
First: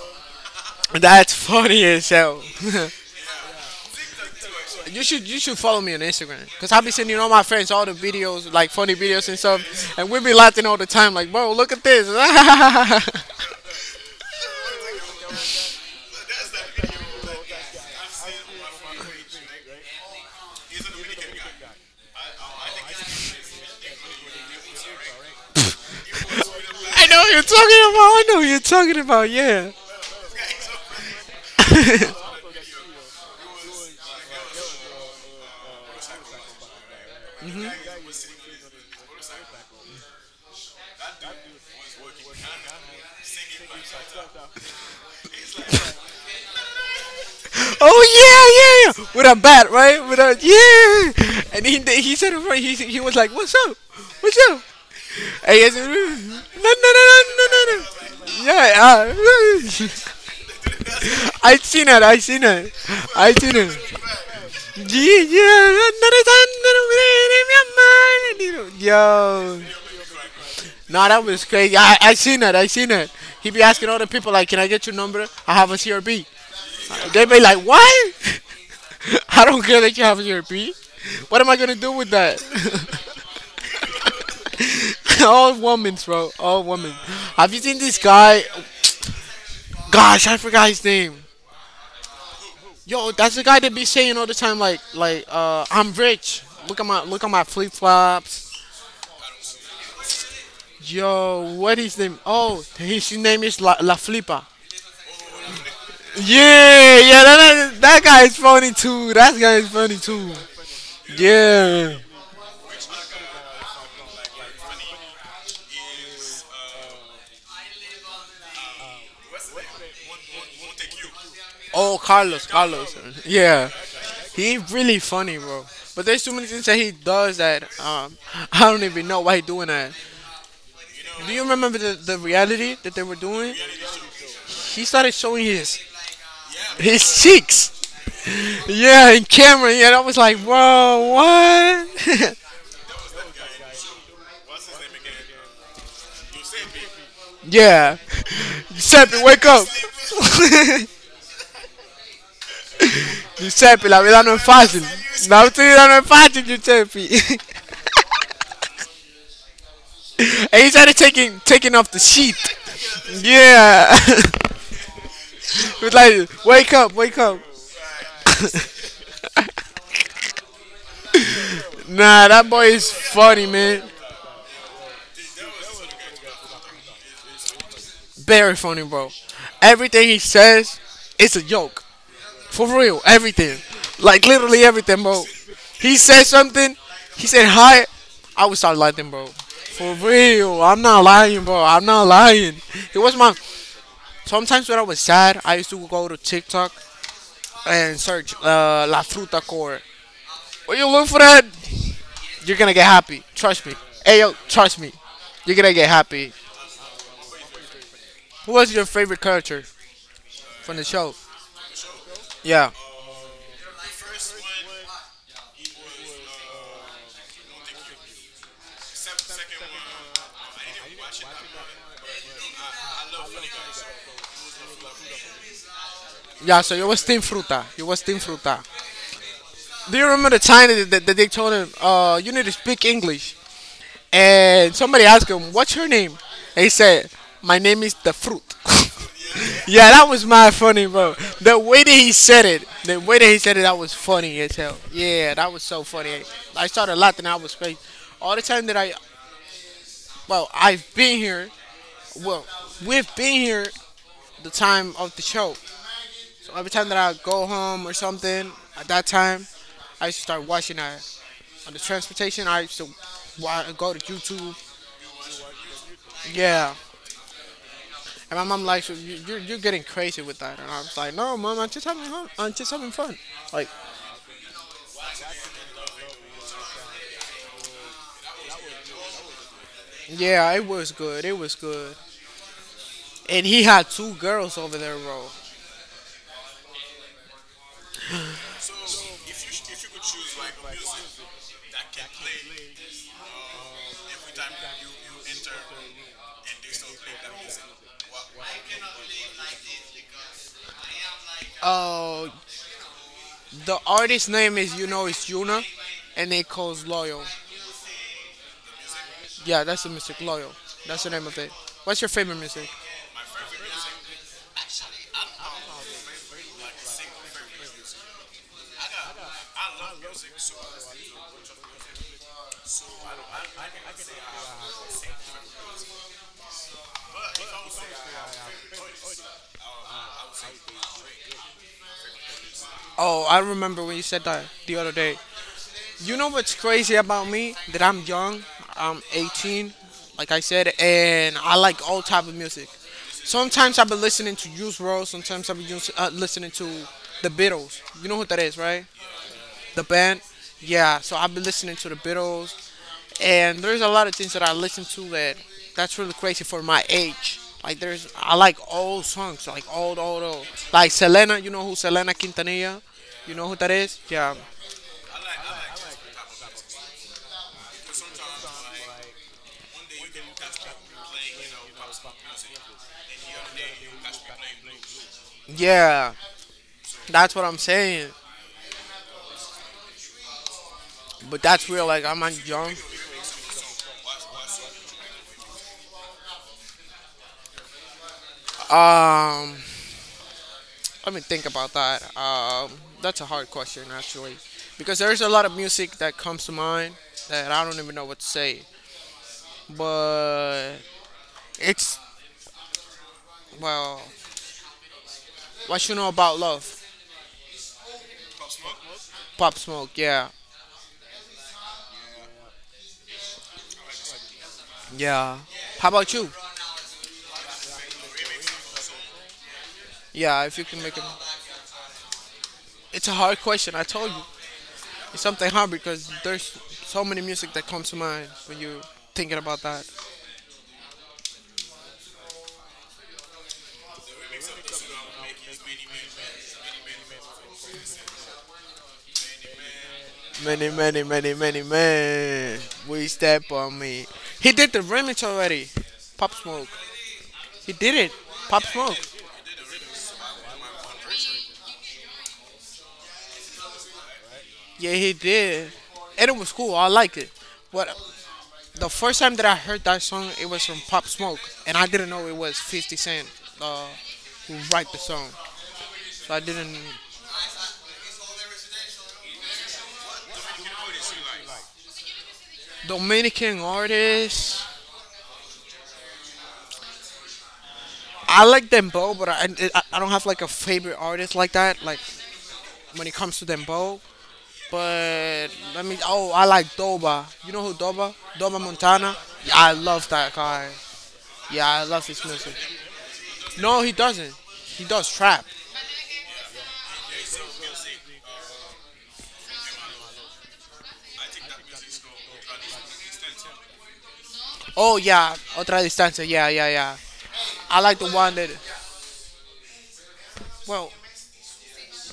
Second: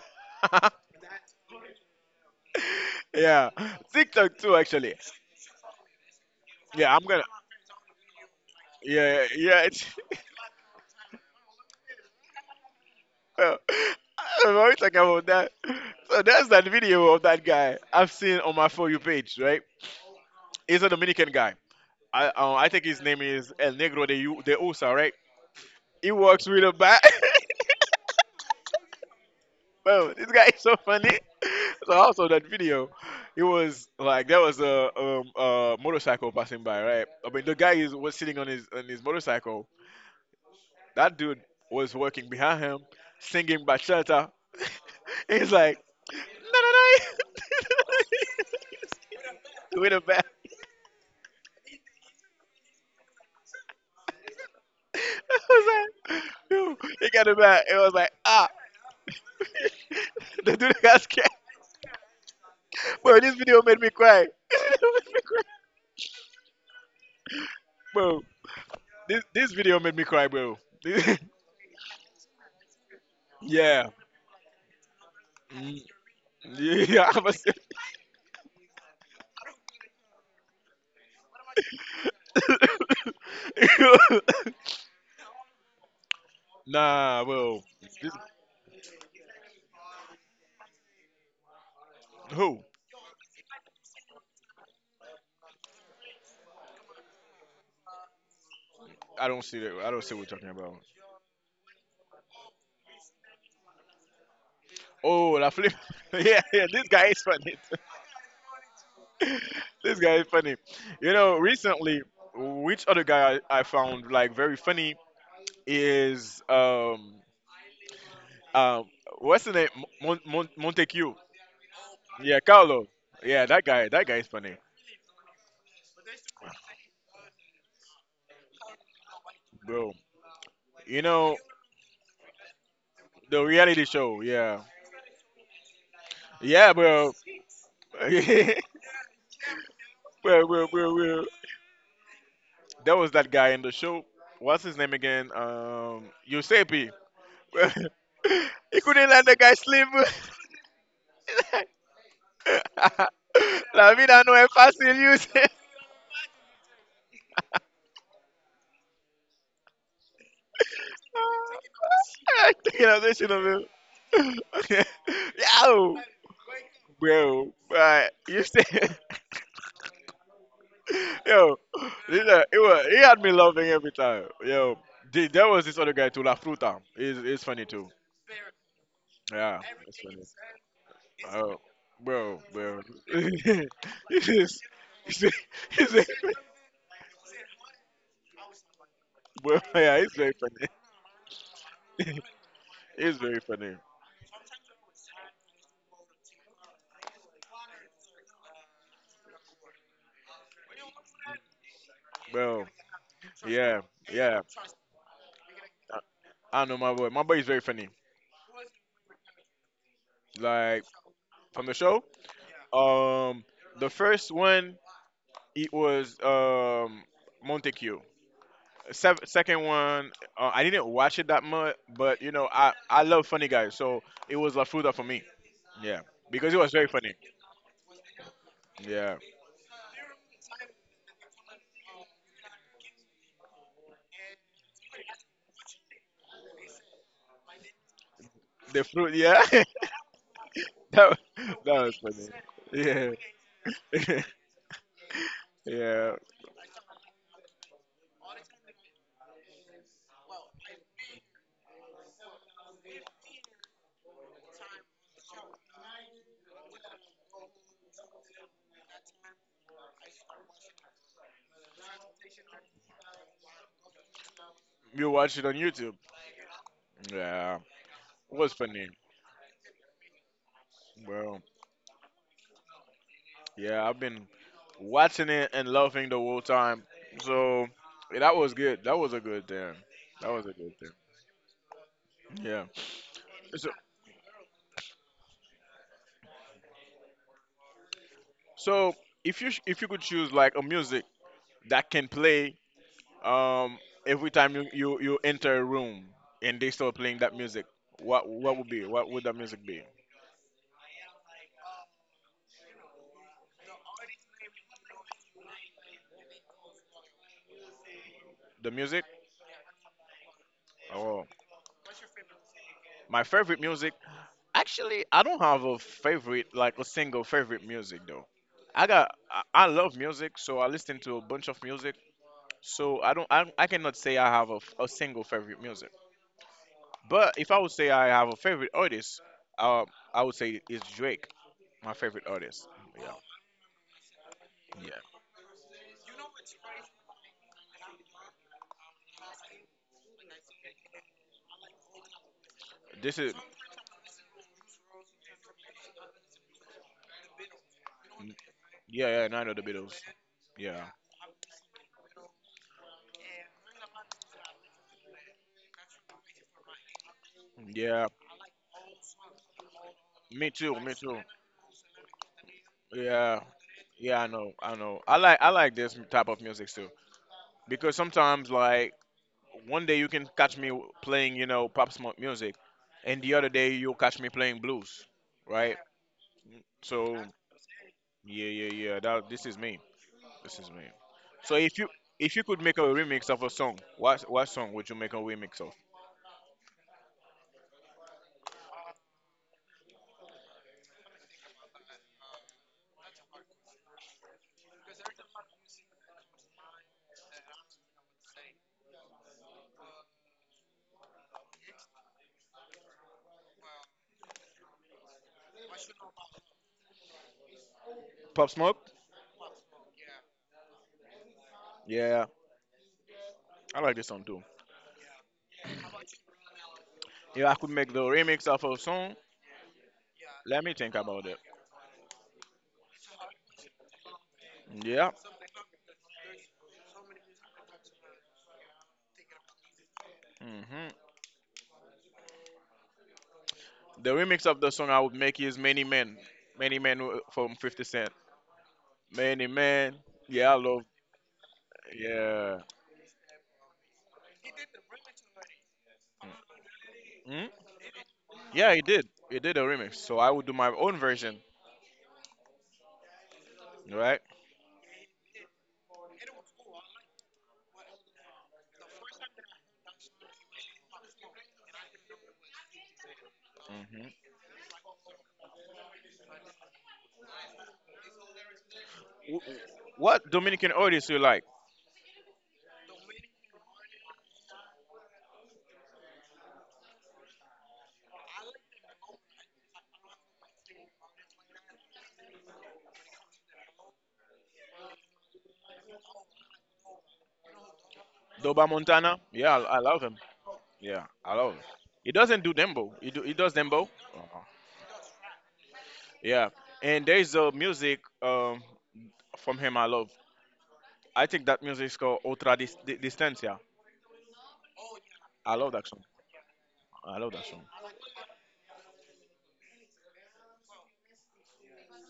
Speaker 1: That's funny as hell.
Speaker 2: yeah. TikTok too, actually.
Speaker 1: You should follow me on Instagram because I be
Speaker 2: Yeah, I'm
Speaker 1: sending
Speaker 2: gonna,
Speaker 1: all my friends all the videos like funny
Speaker 2: yeah, yeah,
Speaker 1: videos and
Speaker 2: yeah, it's,
Speaker 1: stuff, and we be laughing all the time. Like, bro, look at this.
Speaker 2: So, I'm already talking about that. So there's that video of that guy I've seen on my for you page, right? He's a Dominican guy. I think his name is El Negro de Usa, right? He works with a bat.
Speaker 1: I know what you're talking about. I know what you're talking about. Yeah.
Speaker 2: Bro, this guy is so funny. So also that video, it was like there was a motorcycle passing by, right? I mean the guy is was sitting on his motorcycle. That dude was working behind him, singing bachata. He's like,
Speaker 1: Oh yeah, yeah, yeah. With a bat,
Speaker 2: With
Speaker 1: right?
Speaker 2: a
Speaker 1: With
Speaker 2: bat.
Speaker 1: a Yeah. And he said it right. He He was like, "What's up? What's up?"
Speaker 2: I
Speaker 1: And he
Speaker 2: was
Speaker 1: said,
Speaker 2: like,
Speaker 1: "No,
Speaker 2: yo,
Speaker 1: no, no,
Speaker 2: it
Speaker 1: no,
Speaker 2: got a
Speaker 1: no, no,
Speaker 2: bat.
Speaker 1: no."
Speaker 2: It was like, ah.
Speaker 1: Yeah.
Speaker 2: the dude got scared.
Speaker 1: I seen it. I seen it.
Speaker 2: Bro,
Speaker 1: I
Speaker 2: this
Speaker 1: seen
Speaker 2: video made me
Speaker 1: it.
Speaker 2: cry. This video made me cry.
Speaker 1: Yeah,
Speaker 2: Bro, this
Speaker 1: yeah.
Speaker 2: video
Speaker 1: Yo.
Speaker 2: made me cry, bro.
Speaker 1: No,
Speaker 2: This-
Speaker 1: that was crazy. I seen it. I seen it. He be asking
Speaker 2: yeah.
Speaker 1: all the people like, "Can I get your number? I have a
Speaker 2: Mm,
Speaker 1: CRB."
Speaker 2: Yeah, I'm
Speaker 1: They be like, "What? I don't care that you have a CRB. What am I gonna do with that?"
Speaker 2: a...
Speaker 1: All women, bro. All women.
Speaker 2: Nah,
Speaker 1: Have you
Speaker 2: bro.
Speaker 1: seen this
Speaker 2: This,
Speaker 1: guy? Gosh, I forgot his name.
Speaker 2: who?
Speaker 1: Yo, that's the guy that be saying all the time like "I'm rich. Look at my flip flops."
Speaker 2: I don't see that. I don't see what you're talking about.
Speaker 1: Yo, what is his name? Oh, his name is La Flipa.
Speaker 2: Oh, La Flip. yeah, yeah, this
Speaker 1: Yeah,
Speaker 2: guy
Speaker 1: yeah,
Speaker 2: is funny.
Speaker 1: that guy is funny too. That guy is funny
Speaker 2: this guy is
Speaker 1: too.
Speaker 2: funny. You know,
Speaker 1: Yeah.
Speaker 2: recently, which other guy I found like very funny is um what's the name, Montague.
Speaker 1: Oh,
Speaker 2: Yeah,
Speaker 1: Carlos,
Speaker 2: Carlo.
Speaker 1: Carlos.
Speaker 2: Yeah, that
Speaker 1: Yeah,
Speaker 2: guy. That guy is
Speaker 1: he
Speaker 2: funny,
Speaker 1: really funny, bro. But there's too many things that he does that I don't even know why he doing that.
Speaker 2: bro. You
Speaker 1: Do
Speaker 2: know
Speaker 1: you remember the reality that they were
Speaker 2: the
Speaker 1: doing?
Speaker 2: reality show. Yeah,
Speaker 1: He started showing
Speaker 2: yeah,
Speaker 1: his
Speaker 2: bro.
Speaker 1: cheeks.
Speaker 2: bro,
Speaker 1: Yeah, in camera. Yeah, and I was like, bro,
Speaker 2: bro.
Speaker 1: what?
Speaker 2: There was that guy in the show. What's his name again? Giuseppe.
Speaker 1: Yeah.
Speaker 2: he couldn't
Speaker 1: Seppy,
Speaker 2: let the
Speaker 1: wake
Speaker 2: guy
Speaker 1: up.
Speaker 2: sleep.
Speaker 1: Giuseppe,
Speaker 2: La
Speaker 1: la vida
Speaker 2: vida
Speaker 1: no
Speaker 2: no
Speaker 1: es
Speaker 2: es
Speaker 1: fácil.
Speaker 2: fácil,
Speaker 1: La
Speaker 2: Yusef.
Speaker 1: vida no es fácil, Giuseppe. And he started taking off the sheet.
Speaker 2: Taking out the shit of
Speaker 1: Yeah.
Speaker 2: him.
Speaker 1: He was
Speaker 2: Yo,
Speaker 1: like, wake up, wake up.
Speaker 2: bro, but you say, yo, this,
Speaker 1: Nah, that
Speaker 2: it
Speaker 1: boy
Speaker 2: was,
Speaker 1: is
Speaker 2: he had me
Speaker 1: funny,
Speaker 2: laughing
Speaker 1: man.
Speaker 2: every time. Yo, there was this other guy too, La Fruta. It's funny too.
Speaker 1: Very funny, bro.
Speaker 2: Yeah, it's
Speaker 1: Everything
Speaker 2: funny.
Speaker 1: he says, it's a
Speaker 2: Oh,
Speaker 1: joke. For
Speaker 2: bro.
Speaker 1: real, everything. Like
Speaker 2: This
Speaker 1: literally
Speaker 2: is,
Speaker 1: everything, bro.
Speaker 2: he's,
Speaker 1: He
Speaker 2: he's,
Speaker 1: said something. He said hi. I would start laughing, bro.
Speaker 2: bro,
Speaker 1: For
Speaker 2: yeah, it's very
Speaker 1: real,
Speaker 2: funny.
Speaker 1: I'm not lying, bro. I'm not lying. It was
Speaker 2: It's
Speaker 1: my.
Speaker 2: very funny,
Speaker 1: Sometimes when I was sad, I used to go to TikTok and search La Fruta Core. When you look for that, you're
Speaker 2: bro.
Speaker 1: gonna get happy. Trust me.
Speaker 2: Yeah,
Speaker 1: Hey yo,
Speaker 2: yeah.
Speaker 1: trust me. You're gonna get happy.
Speaker 2: I know my boy. My boy is very funny.
Speaker 1: Who was your favorite character from the
Speaker 2: Like
Speaker 1: show?
Speaker 2: from the show,
Speaker 1: Yeah.
Speaker 2: um, the first one it was Montague. Second one, I didn't watch it that much, but you know, I love funny guys, so it was La Fruta for me. Yeah, because it
Speaker 1: Yeah,
Speaker 2: was
Speaker 1: so you
Speaker 2: very
Speaker 1: was
Speaker 2: funny.
Speaker 1: Team Fruta. You was Team Fruta.
Speaker 2: Yeah,
Speaker 1: Do you remember the time that they told him, you need to speak English? And somebody asked him, "What's your name?" And he said, "My name is the fruit."
Speaker 2: the fruit. Yeah,
Speaker 1: Yeah, that was my funny,
Speaker 2: that
Speaker 1: bro.
Speaker 2: was,
Speaker 1: The way
Speaker 2: that
Speaker 1: that
Speaker 2: was
Speaker 1: he
Speaker 2: funny.
Speaker 1: said it, the way that he said it, that was
Speaker 2: Yeah,
Speaker 1: funny as hell. Yeah, that was so
Speaker 2: yeah.
Speaker 1: funny. I started laughing. I was crazy. All the time that I, well, I've been here. Well, we've been here the time of the show. So every time that I go home or something, at that time, I used to start watching that on the transportation. I used to go to YouTube.
Speaker 2: You watch it on YouTube.
Speaker 1: Yeah,
Speaker 2: Yeah,
Speaker 1: and
Speaker 2: it
Speaker 1: my
Speaker 2: was
Speaker 1: mom like,
Speaker 2: funny.
Speaker 1: so you're getting crazy with that. And I was like, no,
Speaker 2: Well,
Speaker 1: mom, I'm just having fun. I'm just having fun. Like,
Speaker 2: yeah, I've been watching it and loving the whole time. So yeah, that was good. That was a good thing. That was
Speaker 1: yeah,
Speaker 2: a
Speaker 1: it
Speaker 2: good
Speaker 1: was
Speaker 2: thing.
Speaker 1: good. It was good.
Speaker 2: Yeah.
Speaker 1: And he
Speaker 2: So
Speaker 1: had two girls over there, bro.
Speaker 2: so if you could choose like a music that can play um every time you enter a room and they start playing that music, what would be what would that music be?
Speaker 1: Uh, the artist's name is, you know, it's Yuna. And they calls Loyal.
Speaker 2: The music?
Speaker 1: Yeah, that's the music, Loyal. That's the name
Speaker 2: Oh,
Speaker 1: of it. What's your favorite music?
Speaker 2: my favorite music. Actually, I don't have a favorite like a single favorite music though. I love music, so I listen to a bunch of music. So I don't, I cannot say I have a, a single favorite music. But if I would say I have a favorite artist, uh, I would say it's Drake, my favorite artist. Yeah,
Speaker 1: Oh, I remember when you said that the other
Speaker 2: yeah.
Speaker 1: day. You know what's crazy about me? That I'm young. I'm 18, like I said, and I like all type of music.
Speaker 2: This is,
Speaker 1: Sometimes I've been listening to Juice WRLD. Sometimes I've been listening to the Beatles. You know who that is, right?
Speaker 2: yeah, yeah. And I know the
Speaker 1: The
Speaker 2: Beatles.
Speaker 1: band.
Speaker 2: Yeah,
Speaker 1: Yeah. So I've been listening to the Beatles, and there's a lot of things that I listen to that that's really crazy for my age. Like
Speaker 2: yeah.
Speaker 1: there's, I like old songs, like old, old, old.
Speaker 2: Me too,
Speaker 1: Like
Speaker 2: me too.
Speaker 1: Selena. You know who Selena Quintanilla? You
Speaker 2: Yeah,
Speaker 1: know who that is?
Speaker 2: yeah.
Speaker 1: Yeah.
Speaker 2: I know. I like this type of music too because sometimes like one day you can catch me playing, you know, Pop Smoke music, and the other day you'll catch me playing blues, right?
Speaker 1: Yeah,
Speaker 2: So
Speaker 1: that's what I'm saying.
Speaker 2: yeah. That This is me. This is me.
Speaker 1: But
Speaker 2: So
Speaker 1: that's real. Like I'm
Speaker 2: if you
Speaker 1: not
Speaker 2: could
Speaker 1: young.
Speaker 2: make a remix of a song, what song would you make a remix of?
Speaker 1: Um, Let me think about that. That's a hard question actually, because there's a lot of music that comes to mind that I don't even know what to say. But it's well, what you know about love,
Speaker 2: Pop Smoke?
Speaker 1: Pop Smoke. Yeah,
Speaker 2: Yeah, I like this song too.
Speaker 1: yeah. How about you?
Speaker 2: If I could make the remix of a song,
Speaker 1: Yeah, if you
Speaker 2: let me
Speaker 1: can
Speaker 2: think
Speaker 1: make it.
Speaker 2: about it.
Speaker 1: It's a hard question. I told you,
Speaker 2: Yeah.
Speaker 1: it's something hard because there's so many music that comes to mind when you're thinking about that.
Speaker 2: hmm The remix of the song I would make is Many Men. From 50 Cent. Many Men. Yeah, I
Speaker 1: Many,
Speaker 2: love.
Speaker 1: many, many, many, man.
Speaker 2: Yeah.
Speaker 1: We step on me. He did the remix already. Pop Smoke.
Speaker 2: Hmm?
Speaker 1: He did it. Pop
Speaker 2: Yeah, he
Speaker 1: Smoke.
Speaker 2: did. He did a remix. So I would do my own version, right?
Speaker 1: Yeah, he did. And it was cool. I liked it. But the first time that I heard that song, it was from Pop Smoke. And I didn't know it was 50 Cent uh,
Speaker 2: hmm
Speaker 1: who write the song. So I didn't.
Speaker 2: What Dominican artist you like?
Speaker 1: Dominican artists. I like Dembo, but I I don't have like a favorite artist like that. Like when it comes to Dembo, but let me. Oh, I like Doba. You know who Doba? Doba
Speaker 2: Doba
Speaker 1: Montana.
Speaker 2: Montana?
Speaker 1: Yeah,
Speaker 2: Yeah,
Speaker 1: I
Speaker 2: I, I love
Speaker 1: love
Speaker 2: him.
Speaker 1: that guy.
Speaker 2: Yeah, I love
Speaker 1: Yeah,
Speaker 2: it.
Speaker 1: I love
Speaker 2: It
Speaker 1: his
Speaker 2: doesn't
Speaker 1: music.
Speaker 2: do dembo. It does
Speaker 1: No,
Speaker 2: dembo.
Speaker 1: he doesn't.
Speaker 2: Uh-huh.
Speaker 1: He does trap.
Speaker 2: Yeah, and there is a music from him I love. I think that music is called Distancia.
Speaker 1: Oh yeah,
Speaker 2: I love
Speaker 1: otra
Speaker 2: that song.
Speaker 1: distancia. Yeah, yeah, yeah.
Speaker 2: I love that song.
Speaker 1: I like the one that. Well,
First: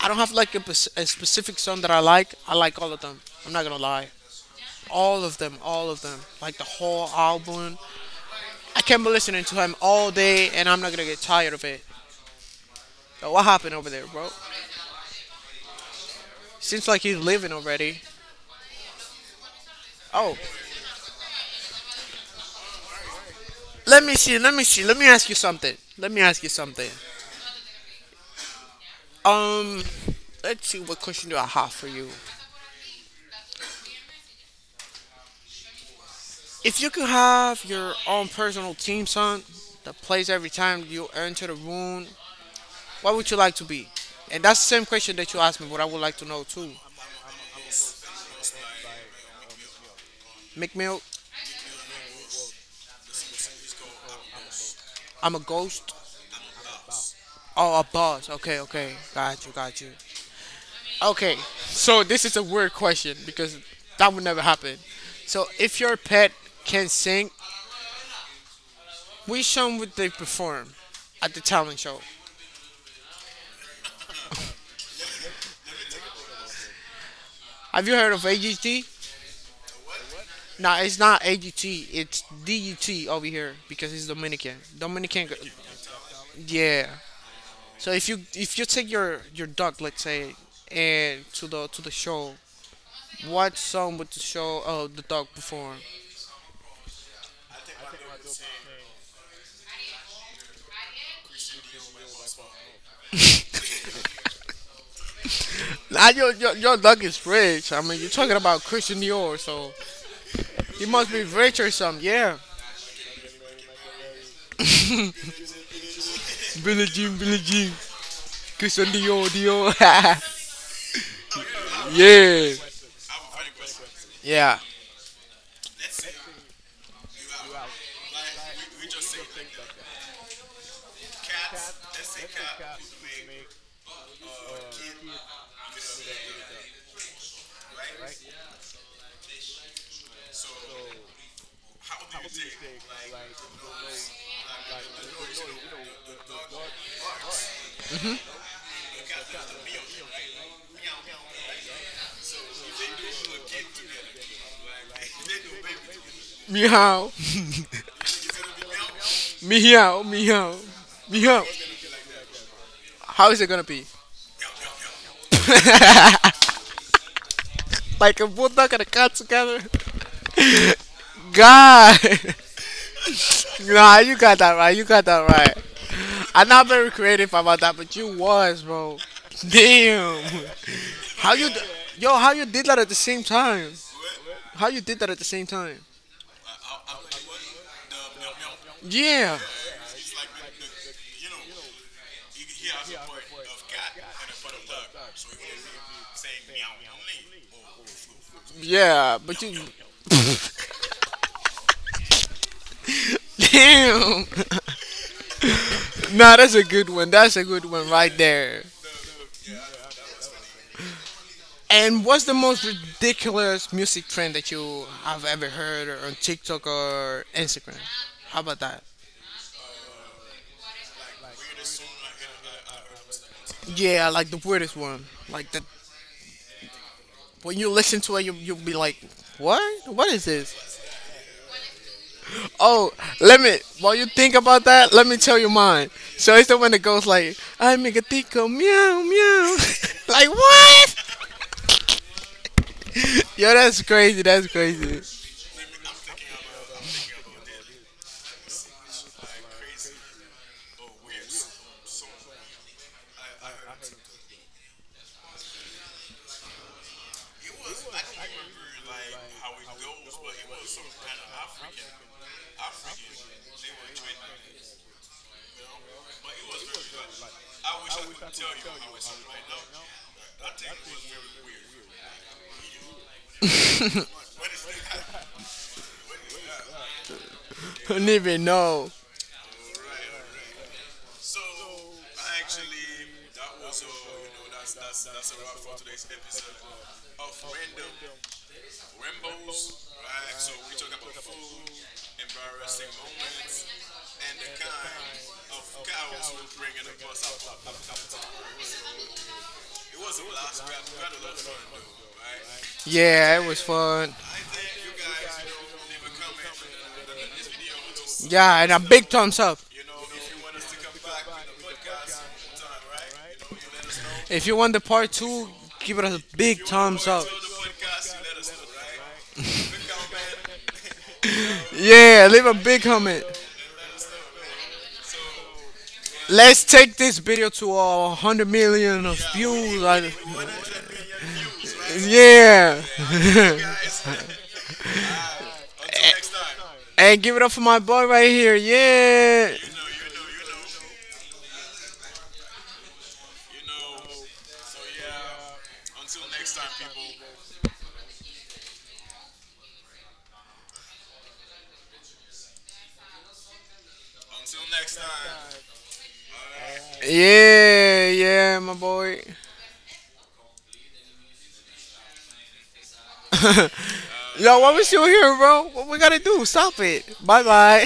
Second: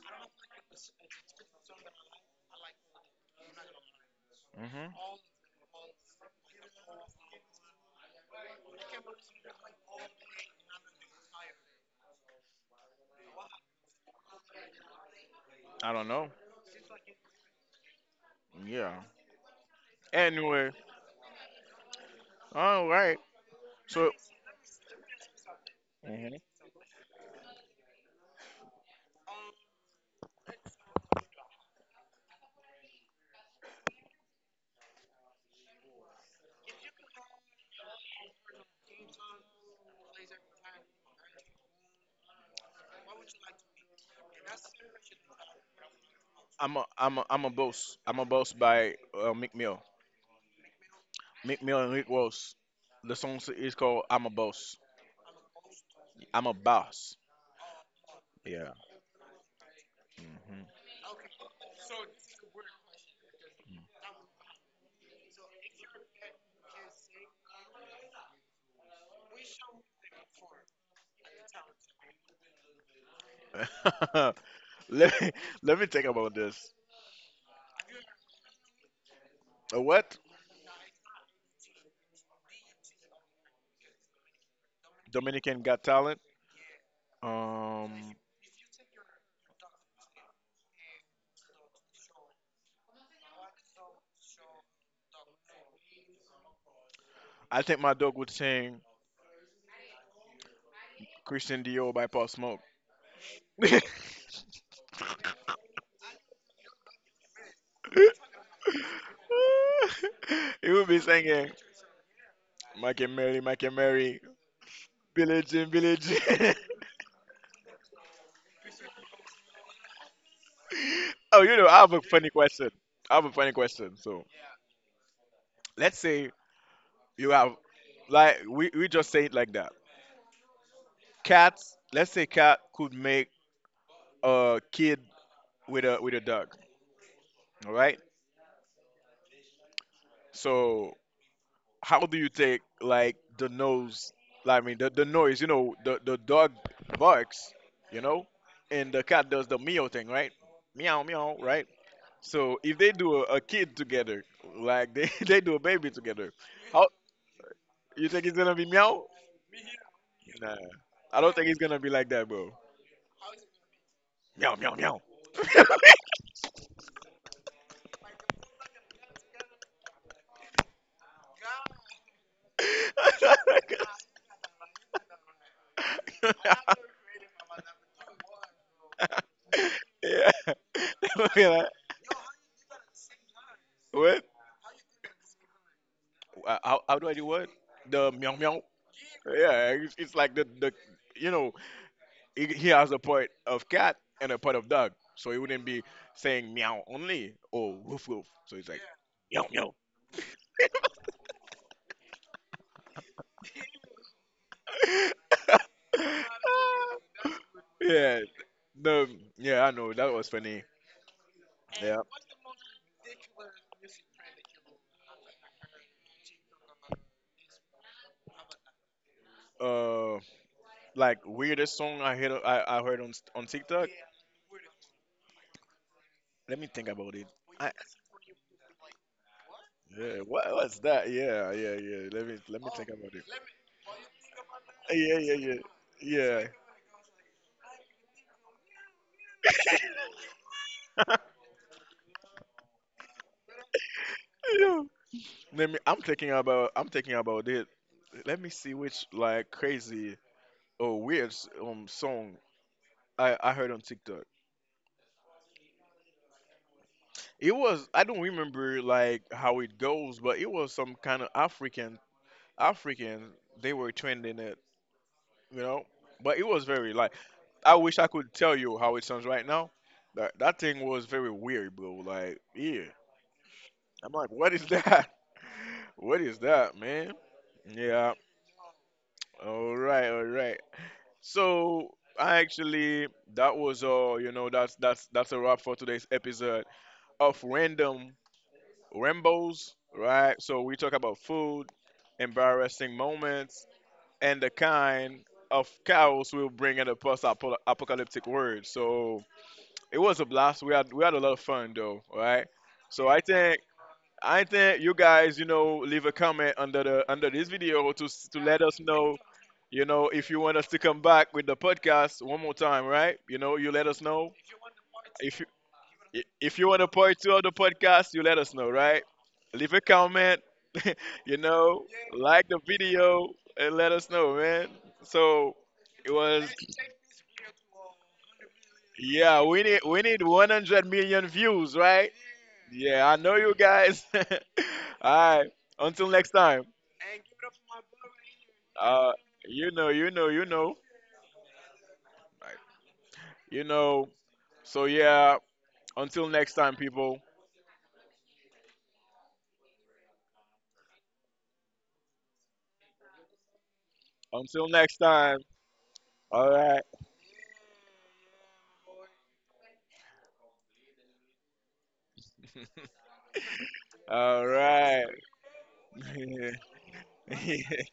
Speaker 1: I don't have like a specific song that I like. I like all of them. I'm not gonna lie.
Speaker 2: hmm
Speaker 1: All of them, all of them. Like the whole album. I can be listening to him all day, and I'm not gonna get tired of it. Yo, what happened over there, bro?
Speaker 2: I don't know.
Speaker 1: Seems like he's leaving already.
Speaker 2: Yeah.
Speaker 1: Oh,
Speaker 2: Anyway, all right.
Speaker 1: let
Speaker 2: So
Speaker 1: me see. Let me see. Let me ask you something. Let me
Speaker 2: hmm
Speaker 1: ask you something. Um, let's see. What question do I have for you? If you could have your own personal team son, that plays every time you enter the room, what would you like to be? And that's the same question that you asked me. What I would like to know too.
Speaker 2: I'm a boss. I'm a boss by Meek Mill.
Speaker 1: McMill,
Speaker 2: Meek Mill and Rick Ross. The song is called I'm a boss.
Speaker 1: I'm a ghost.
Speaker 2: I'm a boss.
Speaker 1: Oh, a boss. Okay,
Speaker 2: Yeah.
Speaker 1: okay. Got you, got you.
Speaker 2: hmm
Speaker 1: Okay, so this is a weird question because that would never happen. So if your pet can sing, we shown what they perform at the talent show.
Speaker 2: let me let me think about this.
Speaker 1: Have you heard of AGT?
Speaker 2: A what?
Speaker 1: No, it's not AGT. It's DUT over here because it's Dominican. Dominican,
Speaker 2: Dominican Got Talent.
Speaker 1: yeah.
Speaker 2: Um,
Speaker 1: So if you take your dog, let's say, and to the show, what song would the show the dog perform?
Speaker 2: I think my dog would sing Christian Dior by Paul Smoke. He
Speaker 1: Now your dog is rich. I mean, you're talking about Christian Dior, so
Speaker 2: would
Speaker 1: he
Speaker 2: be
Speaker 1: must be
Speaker 2: singing
Speaker 1: rich or something. Yeah.
Speaker 2: Mike and Mary, Billie Jean, Billie Jean.
Speaker 1: Billie Jean, Billie Jean, Christian Dior, Dior.
Speaker 2: Oh, you know, I have a funny
Speaker 1: Yeah.
Speaker 2: question. I have a funny question. So
Speaker 1: Yeah.
Speaker 2: let's say you have, like, we just say it like that. Cats, let's say cat could make a kid with a dog. All right. So how do you take like the nose, I mean the noise, you know, the dog barks, you know, and the cat does the meow thing, right? Meow meow, right? So if they do a kid together, like they, they do a baby together, how
Speaker 1: Meow.
Speaker 2: you think it's gonna be? Meow?
Speaker 1: Meow. Meow.
Speaker 2: Nah, I don't
Speaker 1: Meow.
Speaker 2: think it's gonna be like that, bro.
Speaker 1: How is it gonna be?
Speaker 2: Meow meow meow.
Speaker 1: Like a bulldog and a cat together? God! Nah, you got that right. You got that right. I'm not very creative about that, but you was, bro. Damn.
Speaker 2: Yeah.
Speaker 1: How
Speaker 2: Be
Speaker 1: you. d-
Speaker 2: like,
Speaker 1: Yo, how you did that at the same time?
Speaker 2: what?
Speaker 1: How you did that at the same time?
Speaker 2: How do I do what? The meow meow?
Speaker 1: Yeah.
Speaker 2: Yeah, it's like the you know, he has a part of cat and a part of dog, so he wouldn't be saying meow only or woof woof. So it's like
Speaker 1: Yeah, but
Speaker 2: meow
Speaker 1: you.
Speaker 2: meow.
Speaker 1: Damn. Nah, that's a good one. That's a good one right
Speaker 2: Yeah,
Speaker 1: there.
Speaker 2: the yeah, I know that was funny. Yeah,
Speaker 1: And what's the most ridiculous music trend that you have ever heard or on TikTok or Instagram? How about that?
Speaker 2: uh, like weirdest song I heard, I heard on TikTok.
Speaker 1: Yeah, like the weirdest one. Like that
Speaker 2: Let me think about it.
Speaker 1: when you
Speaker 2: I,
Speaker 1: listen to it, you you'll be like, "What? What
Speaker 2: yeah,
Speaker 1: is
Speaker 2: what
Speaker 1: this?"
Speaker 2: was that? Yeah, yeah, yeah. Let me think
Speaker 1: Oh,
Speaker 2: about it.
Speaker 1: let me. While you think about that, let
Speaker 2: Yeah,
Speaker 1: me tell you
Speaker 2: yeah,
Speaker 1: mine. So
Speaker 2: yeah,
Speaker 1: it's the one that goes like, "I am a tico meow meow." Like what? Yo, that's crazy. That's
Speaker 2: yeah.
Speaker 1: crazy.
Speaker 2: Let me. I'm thinking about it. Let me see which, like, crazy or weird song I heard on TikTok. It was. I don't remember like how it goes, but it was some kind of African. They were trending it, you know. But it was very like. I wish I could tell you how it sounds right now. That thing was very weird, bro. Like, yeah. I'm like, what is that? What is that, man?
Speaker 1: I don't
Speaker 2: Yeah.
Speaker 1: even know.
Speaker 2: All right. All right. So I actually that was all, you know, that's a wrap for today's episode of Random Rambos, right? So we talk about food, embarrassing moments, and the kind of chaos we'll bring in a post apocalyptic world. So it was a blast. We had a lot of fun though, right? So
Speaker 1: Yeah, it was fun.
Speaker 2: I think you guys, you know, leave a comment under the under this video to to let
Speaker 1: Yeah, and a
Speaker 2: us
Speaker 1: big
Speaker 2: know,
Speaker 1: thumbs up.
Speaker 2: you know, if you want us to come back with the podcast one more time, right? You know, you let us know
Speaker 1: If you want the part
Speaker 2: if you
Speaker 1: two, give it a
Speaker 2: if
Speaker 1: big
Speaker 2: you want a
Speaker 1: thumbs
Speaker 2: part
Speaker 1: up.
Speaker 2: two of the podcast, you let us know, right? Leave a comment, you know,
Speaker 1: Yeah,
Speaker 2: like
Speaker 1: leave a
Speaker 2: the
Speaker 1: big comment.
Speaker 2: video and let us know, man. So it was,
Speaker 1: Let's take this video to 100 million of
Speaker 2: yeah, we need
Speaker 1: views.
Speaker 2: we
Speaker 1: I-
Speaker 2: need 100 million views, right?
Speaker 1: yeah.
Speaker 2: Yeah, I know you guys. All right. Until next time.
Speaker 1: And give it up for my boy right here.
Speaker 2: Uh,
Speaker 1: Yeah.
Speaker 2: you know. Right. You know. So yeah. Until next time, people. Until next time. All right.
Speaker 1: Yeah, yeah, my boy.
Speaker 2: All
Speaker 1: Yo, why we still
Speaker 2: right.
Speaker 1: here, bro? What we gotta do? Stop it. Bye bye.